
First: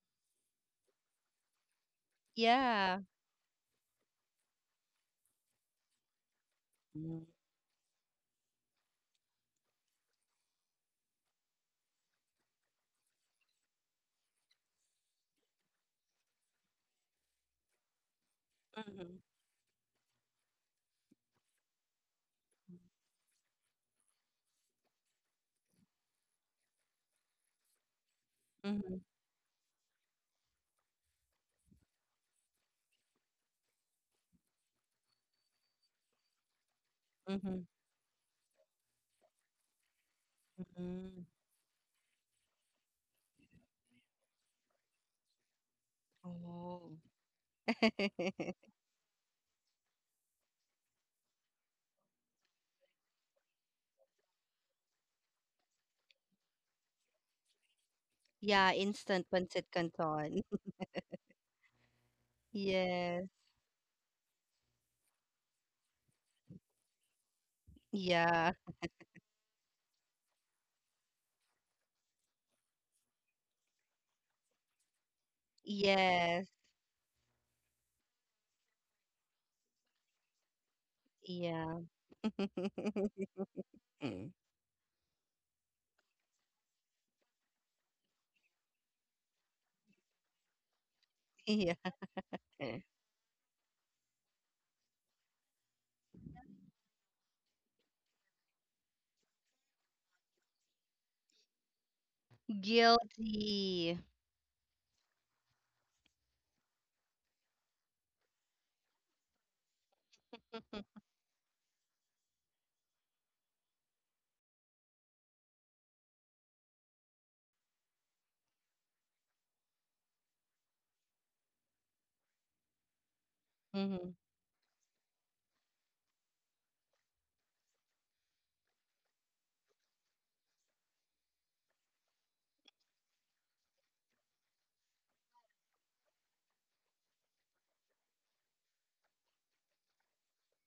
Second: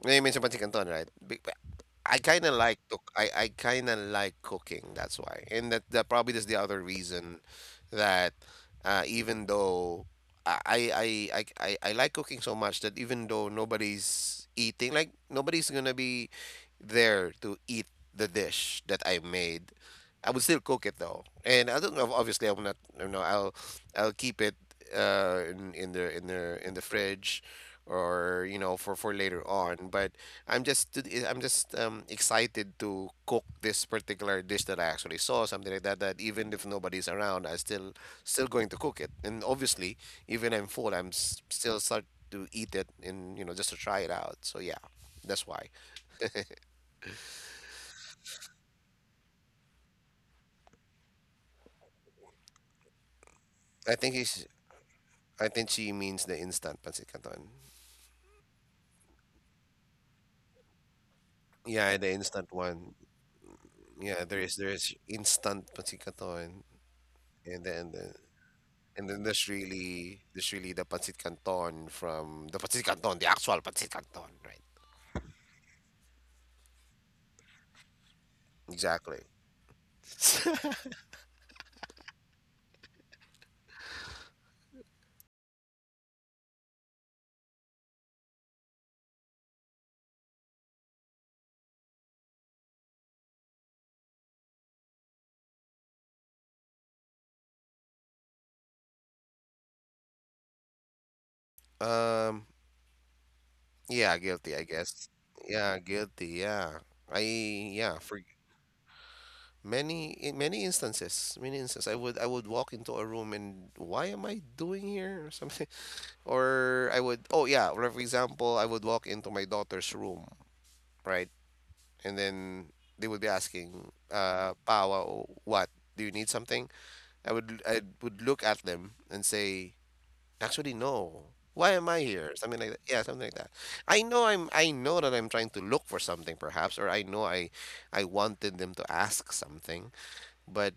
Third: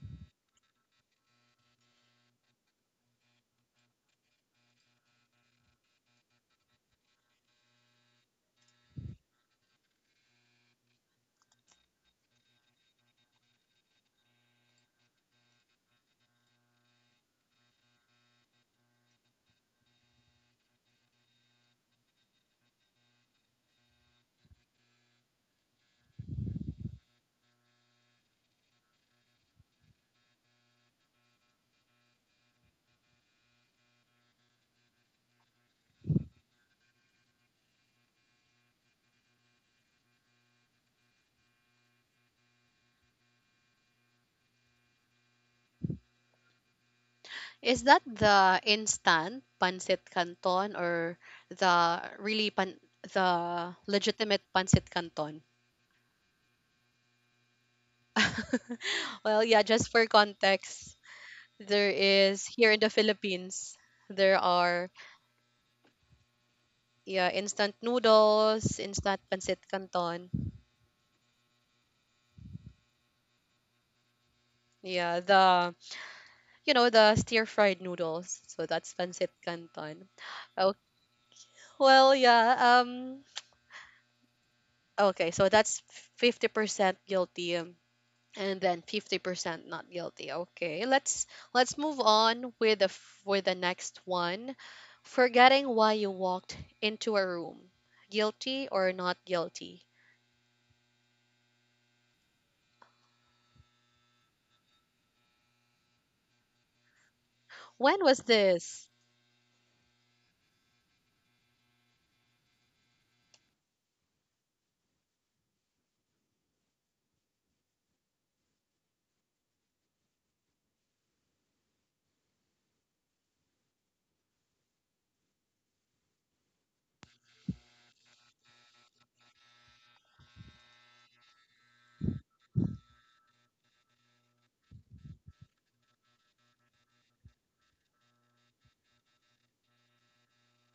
you mentioned Pansit Canton, right? Be- I kind of like to
Yeah.
I, I kind of like cooking. That's why, and that, that probably is the other
Mhm.
reason that uh, even though I, I I I I I like cooking so much that even though nobody's eating, like nobody's gonna be there to eat the dish that I made, I would still cook it though. And I don't know. Obviously, I'm not. You know, I'll I'll keep it uh in, in the in the in the fridge, or you know for
Mhm.
for later on, but I'm just to- I'm just um, excited to cook this particular dish that I actually saw, something like that. That even if nobody's around, I
Mhm.
still still going to cook it. And obviously, even I'm full, I'm
Mhm.
s- still start to eat it and you know just to try it out. So yeah, that's why.
Oh.
Is that the instant pancit canton or the really pan the
I think
legitimate
he's.
pancit canton?
I think she means the instant pancit canton.
Yeah, instant
Well, yeah,
pancit
just for
canton.
context, there
Yeah, the
is
instant
here in the
one.
Yes.
Philippines,
Yeah,
there
there is there is
are
instant pancit canton,
yeah,
and
instant
then the
Yeah.
noodles,
And then
instant
there's
pancit
really
canton.
there's really the pancit canton from the pancit canton, the actual pancit canton, right?
Yeah, the
Yes.
you know, the stir-fried noodles. So that's
Exactly.
pancit canton. Oh,
Yeah.
well, yeah, um okay, so that's fifty percent guilty. Um, and then fifty percent not guilty, okay, let's let's
Yeah.
move on with the f- with the next one. Forgetting why you walked into a room, guilty or not guilty?
Um,
Guilty.
yeah, guilty, I guess. Yeah, guilty. Yeah, I yeah
When was
for
this?
many in many instances, many instances, I would I would walk into a room and why am I doing here or something? Or I would oh yeah, or for example, I would walk into my daughter's room, right? And then they would be asking,
Mhm.
uh, Pawa, what? Do you need something? I would I would look at them and say, actually no. Why am I here? Something like that. Yeah, something like that. I know I'm I know that I'm trying to look for something perhaps, or I know I I wanted them to ask something. But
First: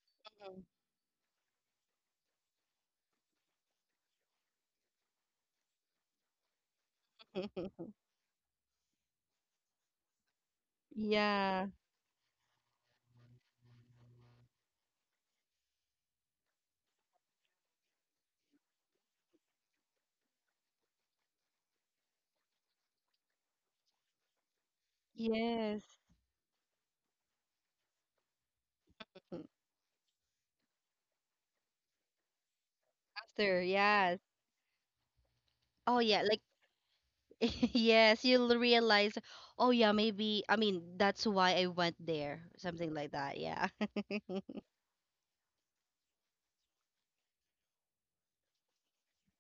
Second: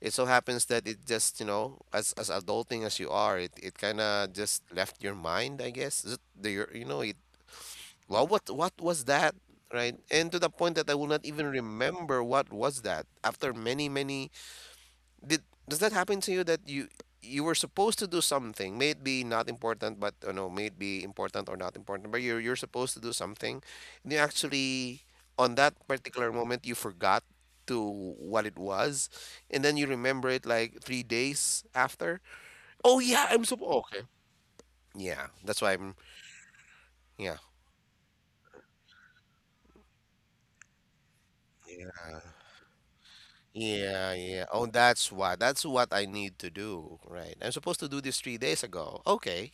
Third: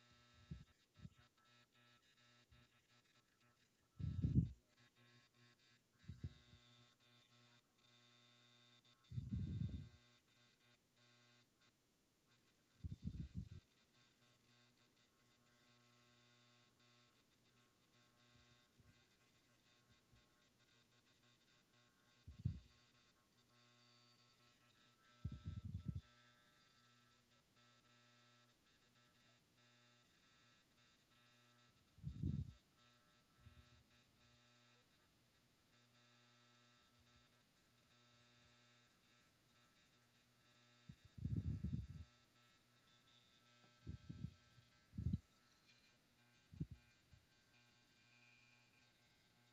it so happens that it just, you know, as as adulting as you are, it, it kinda just left your mind, I guess. Is it the your you know, it well what what was that? Right? And to the point that I will not even
Yeah.
remember what was that after many, many did does that happen to you that you you were supposed to do something, may it be not important, but you know, may it be important or not important, but you're you're supposed to do something, and you actually on that
Yes.
particular moment you forgot to what it was,
Mm.
and then you remember it like three days after. Oh yeah, I'm
After,
supposed. Okay.
yes.
Yeah, that's why I'm.
Oh yeah, like
Yeah.
yes, you'll realize, oh yeah, maybe I mean that's why I
Yeah.
went there. Something like that, yeah.
Yeah, yeah. Oh, that's why. That's what I need to do, right? I'm supposed to do this three days ago. Okay.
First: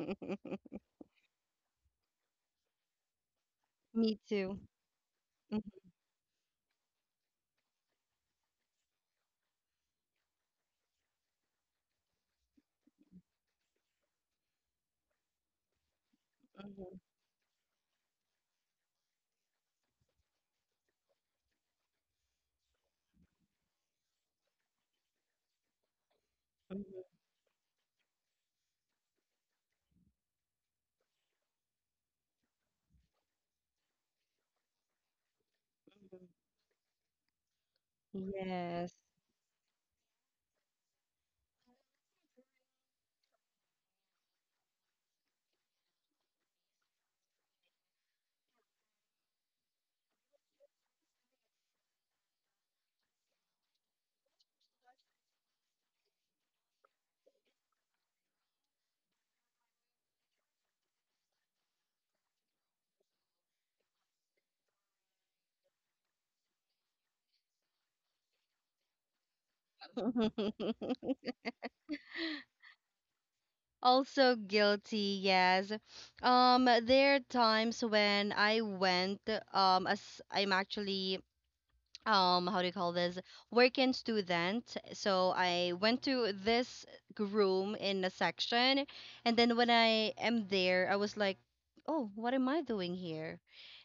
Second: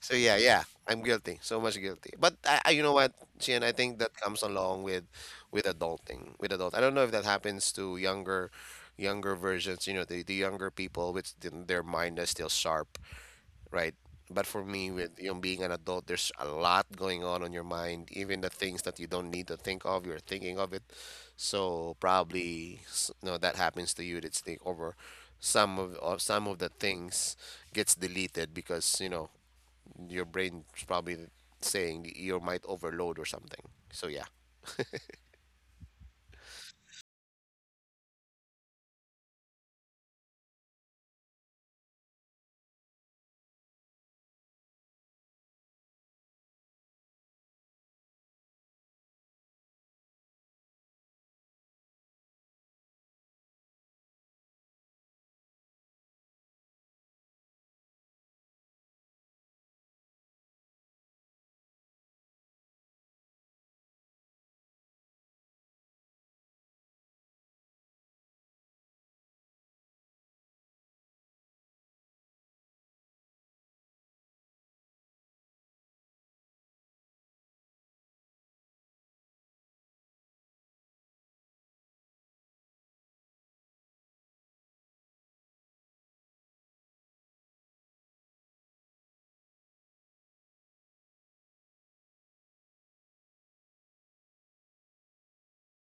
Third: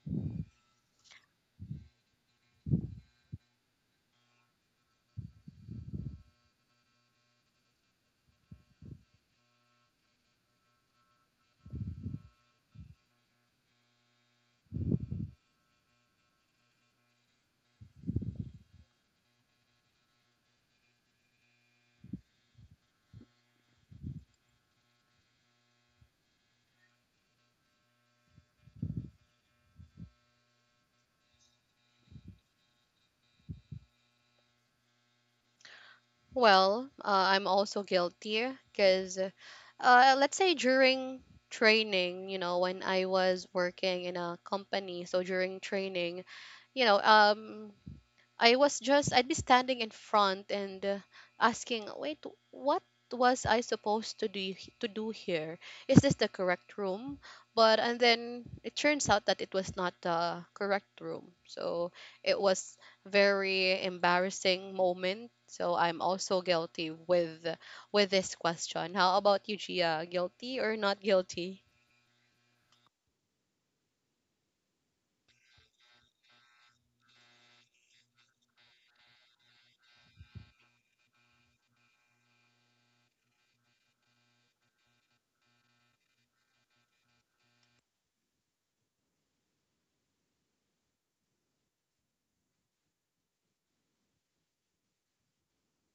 So yeah, yeah, I'm guilty, so much guilty. But I, I, you know what, Chien, I think that
Me
comes
too.
along with with
Mhm.
adulting, with adult. I don't know if that happens to younger younger versions, you know, the, the younger people which th- their mind is still sharp, right? But for me, with you know being an adult, there's a lot going on on your mind. Even the things that you don't need to think of, you're thinking of it. So probably, s- you know, that happens to you. That's take over. Some of, of some of the things gets deleted because you know your brain's probably saying you might overload or something. So yeah.
Well, uh, I'm also guilty because
Yes.
uh, let's say during training, you know, when I was working in a company, so during training, you know, um I was just I'd be standing in front and uh, asking, "Wait, what was I supposed to do h- to do here? Is this the correct room?" But and then it turns out that it was not the correct room. So it was very embarrassing moment. So I'm also guilty with with this question. How about you, Gia? Guilty or not guilty?
Also guilty, yes. Um, there are times when I went, um, as I'm actually um how do you call this working student, so I went to this room in a section, and then when I am there I was like, oh, what am I doing here?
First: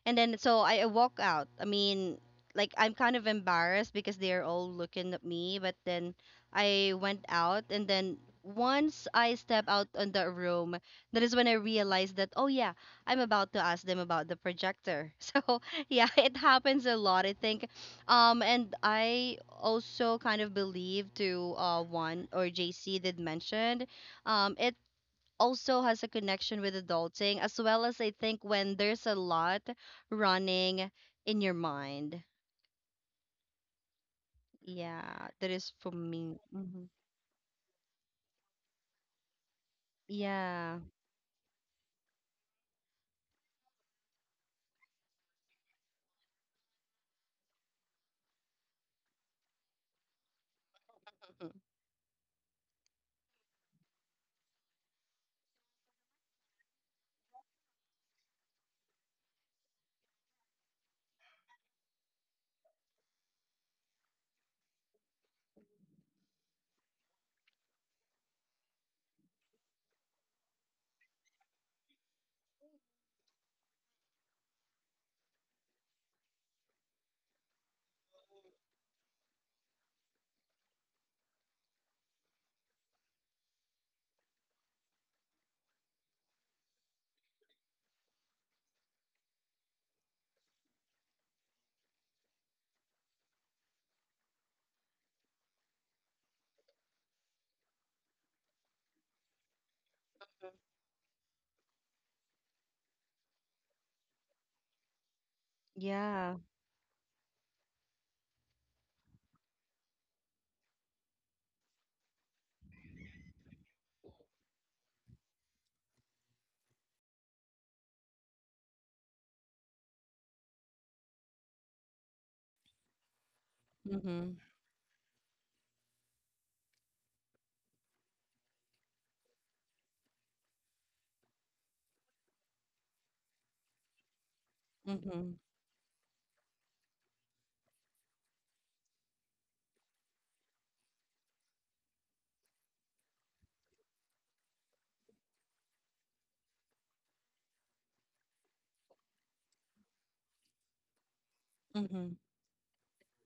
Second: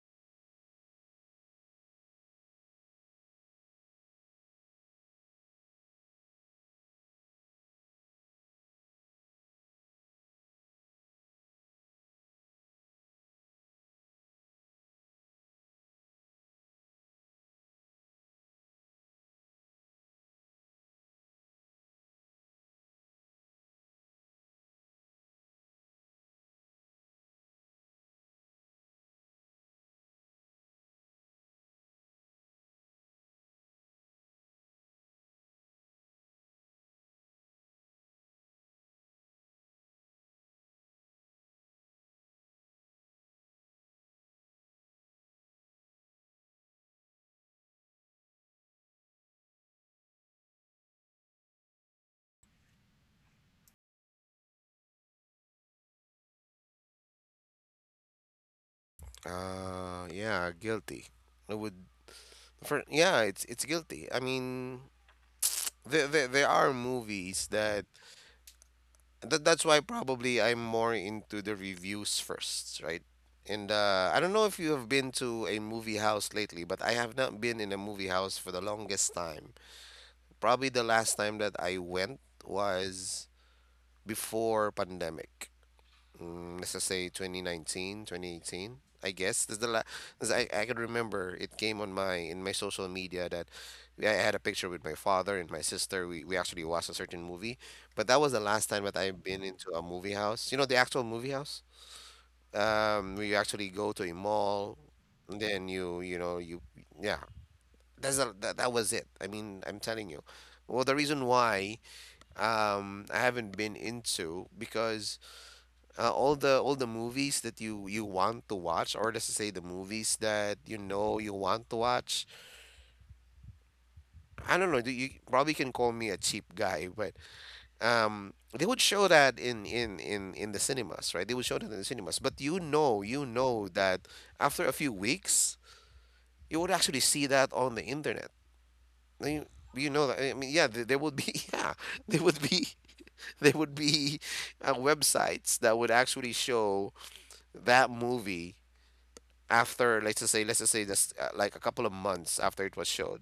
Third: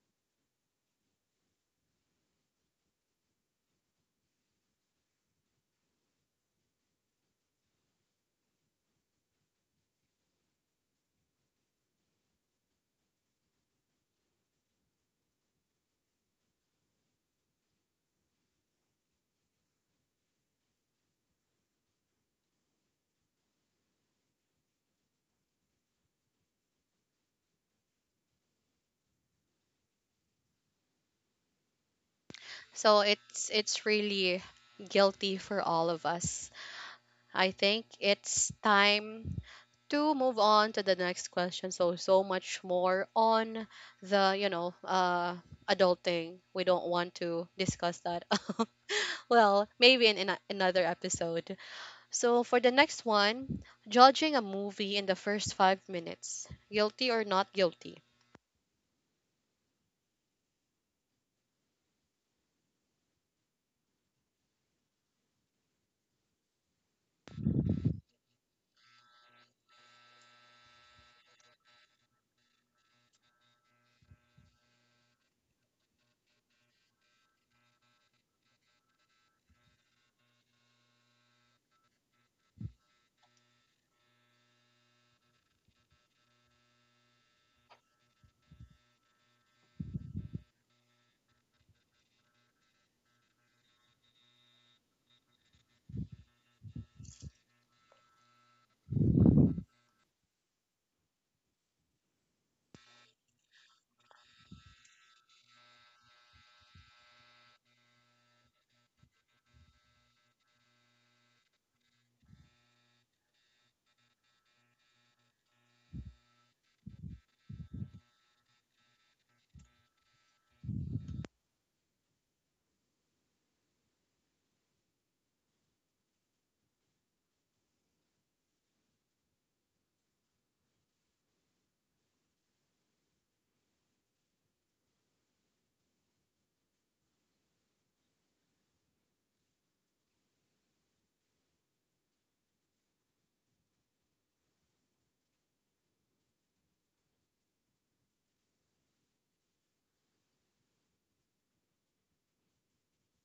And then so i I walk out, I mean, like I'm kind of embarrassed because they're all looking at me, but then I went out, and then once I step out on the room, that is when I realized that oh yeah, I'm about to ask them about the projector. So yeah, it happens a lot. I think um, and I also kind of believe to uh one or J C did mention, um, it also has a connection with adulting as well. As I think when there's a lot running in your mind.
So it's it's really
Yeah,
guilty
that
for
is
all
for
of
me.
us.
Hmm.
I think it's time to move on
Yeah.
to the next question. So so much more on the you know uh adulting. We don't want to discuss that. Well, maybe in, in a- another
Mhm.
episode. So for the next one, judging a movie in the first five minutes, guilty or not guilty.
Uh yeah, guilty. I would for yeah, it's it's guilty. I mean there, there, there are movies that, that that's why probably I'm more into the reviews first, right? And uh, I don't know if you have been to a movie house lately, but I have not been in a movie house for the longest time. Probably the last time that I went was before pandemic. Mm, let's just say twenty nineteen, twenty eighteen. I guess this is the last. I I can remember it came on my in my social media that I had a picture with my father and my sister. We we actually watched a certain movie, but that was the last time that I've been into a movie house. You know, the actual movie house. Um, we actually go to a mall, and then you you
Yeah.
know you yeah. That's a, that that was it. I mean, I'm telling you. Well, the reason why um I haven't been into because uh, all the all the movies that you you want to watch, or let's just say the movies that you know you want to watch.
Mm-hmm.
I don't know. Do you probably can call me a cheap guy, but um, they would show that in in in in the cinemas, right? They would show that in the cinemas. But you know, you know that after a few
Mm-hmm.
weeks, you would actually see that on the internet. I mean, you know that I mean, yeah, there, there would be yeah, there would be there would be uh, websites that would actually show that movie after let's just say let's just say this uh, like a couple of
Mm-hmm.
months after it was showed.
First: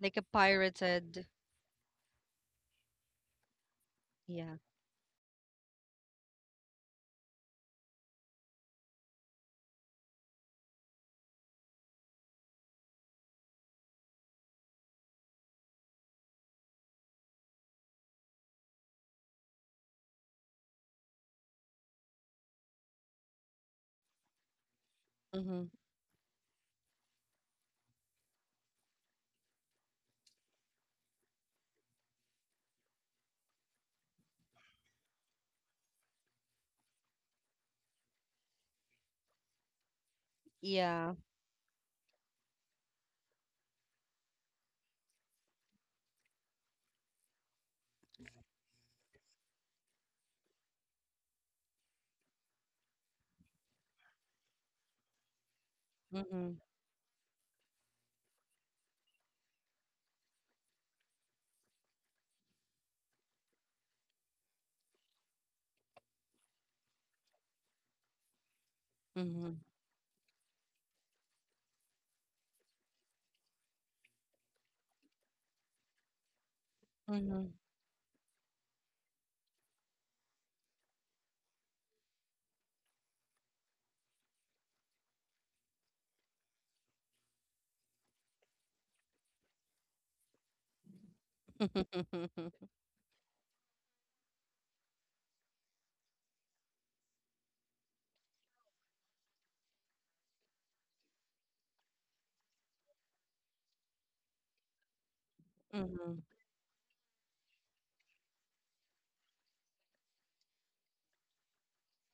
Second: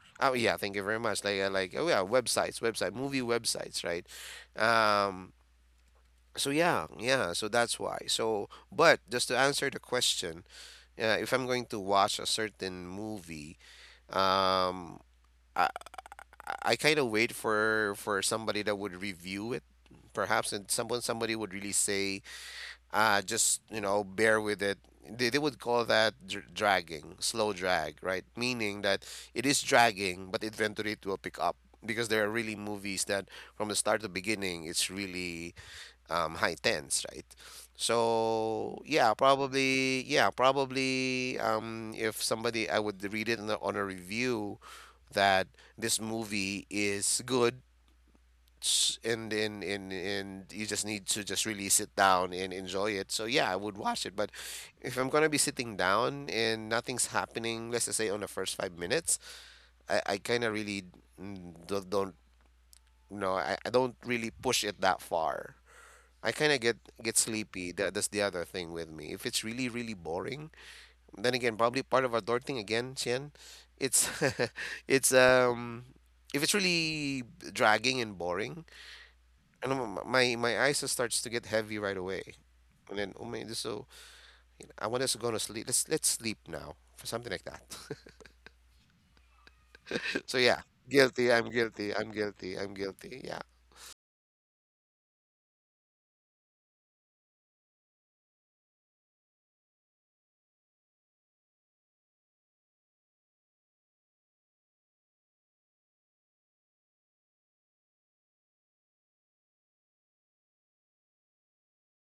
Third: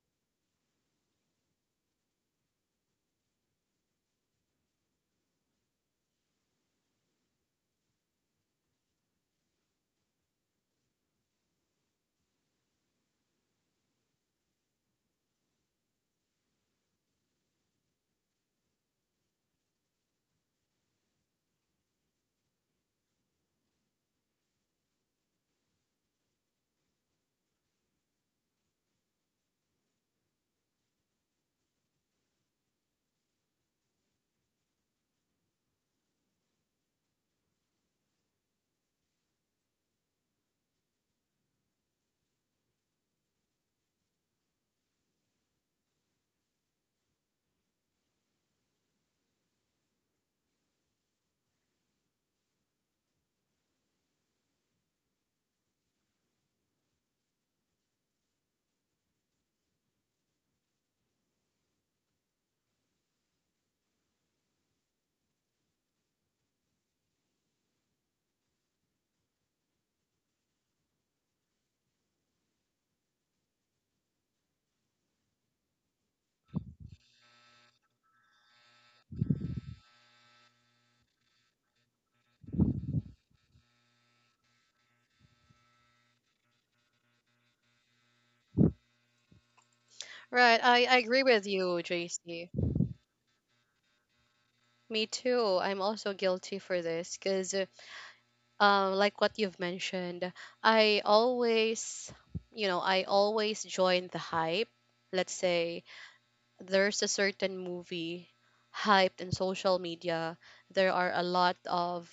Like a
Oh yeah, thank you very much.
pirated.
Like uh, like oh yeah, websites, website movie websites, right?
Yeah.
um so yeah, yeah, so that's why. So but just to answer the question, uh, if I'm going to watch a certain movie, um i i kind of wait for for somebody that would review it perhaps, and someone somebody would really say, uh just you know bear with it. they, they would
Mm-hmm.
call that dr- dragging, slow drag, right? Meaning that it is dragging but eventually it will pick up, because there are really movies that from the start to beginning it's really um high tense, right? So yeah, probably, yeah
Yeah.
probably, um if somebody, I would read it on a, on a review that this movie is good, s- and and and and you just need to just really sit down and enjoy it. So yeah, I would watch it. But if I'm gonna be sitting down
Mm-hmm.
and nothing's happening, let's just say on the first five minutes, I, I kind of really mm, don't, don't no, I, I don't really push it that far. I kind of get get sleepy. That, that's the other thing with me. If it's
Mm-hmm.
really really boring, then again probably part of our door thing again, Chien. It's it's um if it's really
Mm-hmm.
dragging and boring and m- my my eyes just starts to get heavy right away. And then, oh man, this so you know, I want us to go to sleep. Let's let's sleep now, for something like that. So
Right,
yeah,
I, I agree
guilty.
with
I'm
you,
guilty. I'm
J C.
guilty. I'm guilty. Yeah,
Me too. I'm also guilty for this because um, like what you've mentioned, I always, you know, I always join the hype. Let's say
Mm-hmm.
there's a certain movie hyped in social media. There are a lot of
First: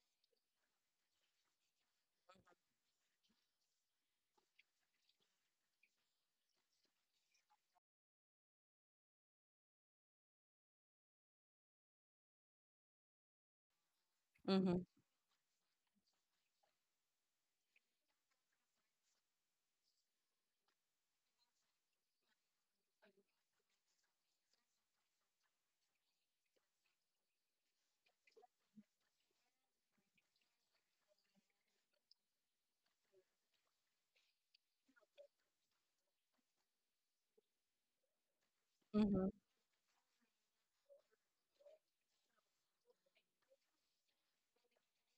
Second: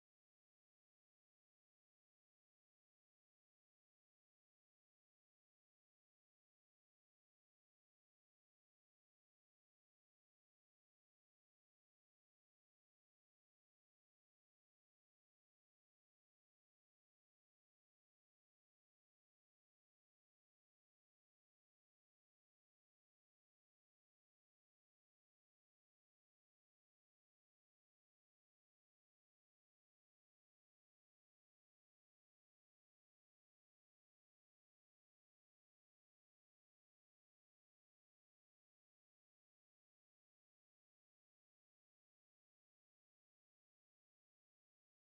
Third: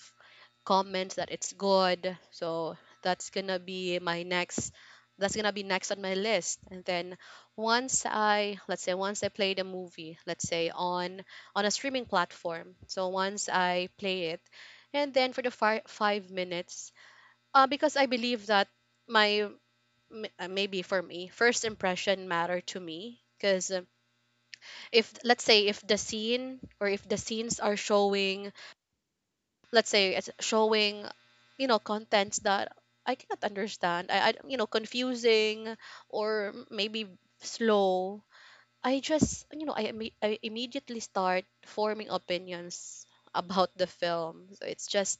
comments that it's good. So that's gonna be my next that's gonna be next on my list. And then once I let's say once I play the movie, let's say on on a streaming platform. So once I play it,
Mm-hmm.
and then for the fi- five minutes uh, because I believe that my m- uh, maybe for me, first impression matter to me. Because if let's say if the scene or if the scenes are showing, let's say it's showing, you know, contents that I cannot understand, I, I you know confusing or maybe slow. I
Mm-hmm.
just you know I, imme- I immediately start forming opinions about the film. So it's just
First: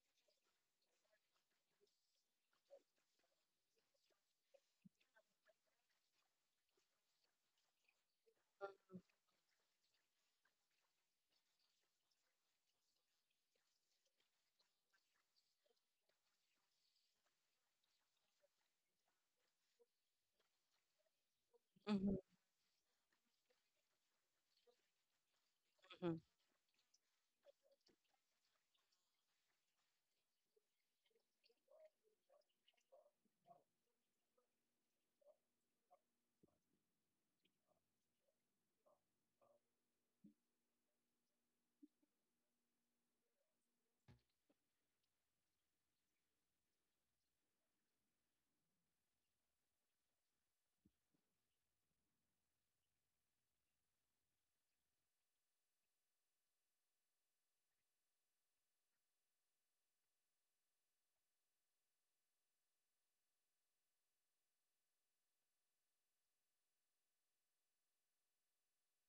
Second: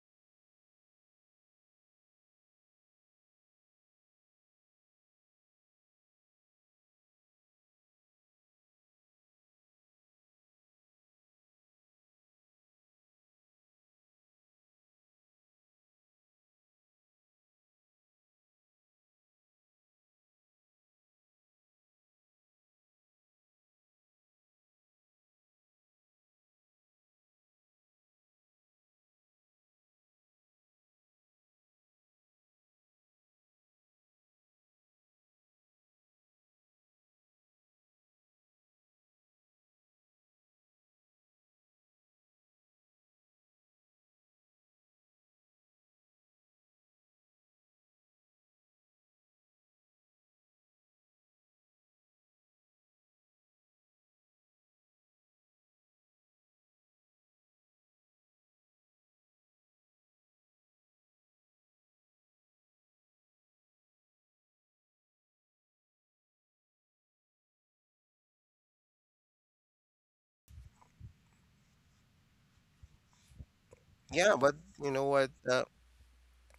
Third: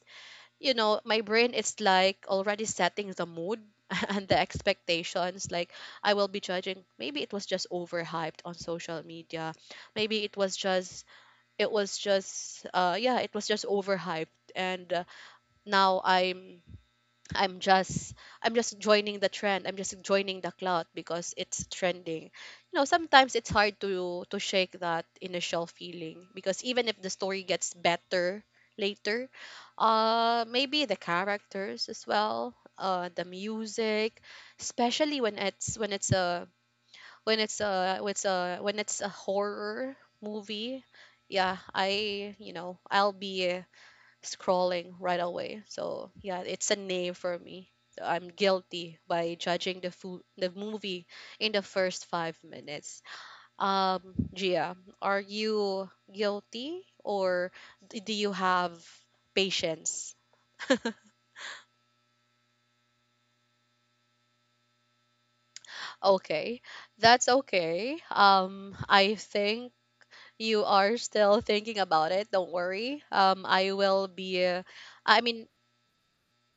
you know, my brain is like already setting the mood and the expectations. Like, I will be judging. Maybe it was just overhyped on social media. Maybe it was just, it was just, uh, yeah, it was just overhyped. And uh, now I'm I'm just I'm just joining the trend. I'm just joining the cloud because it's
Mm-hmm.
trending. You know, sometimes it's hard to to shake that initial feeling because even if the story gets better later, uh maybe the characters as well, uh the music, especially when it's when it's a when it's a when it's a when it's a horror movie. Yeah, I you know, I'll be scrolling right away. So yeah, it's a nay for me. So I'm guilty by judging the food, the movie in the first five minutes. Um, Gia, are you guilty or d- do you have patience? Okay, that's okay. Um, I think you are still thinking about it. Don't worry. Um, I will
yeah.
be.
But
Uh,
you know
I
what?
mean,
Uh,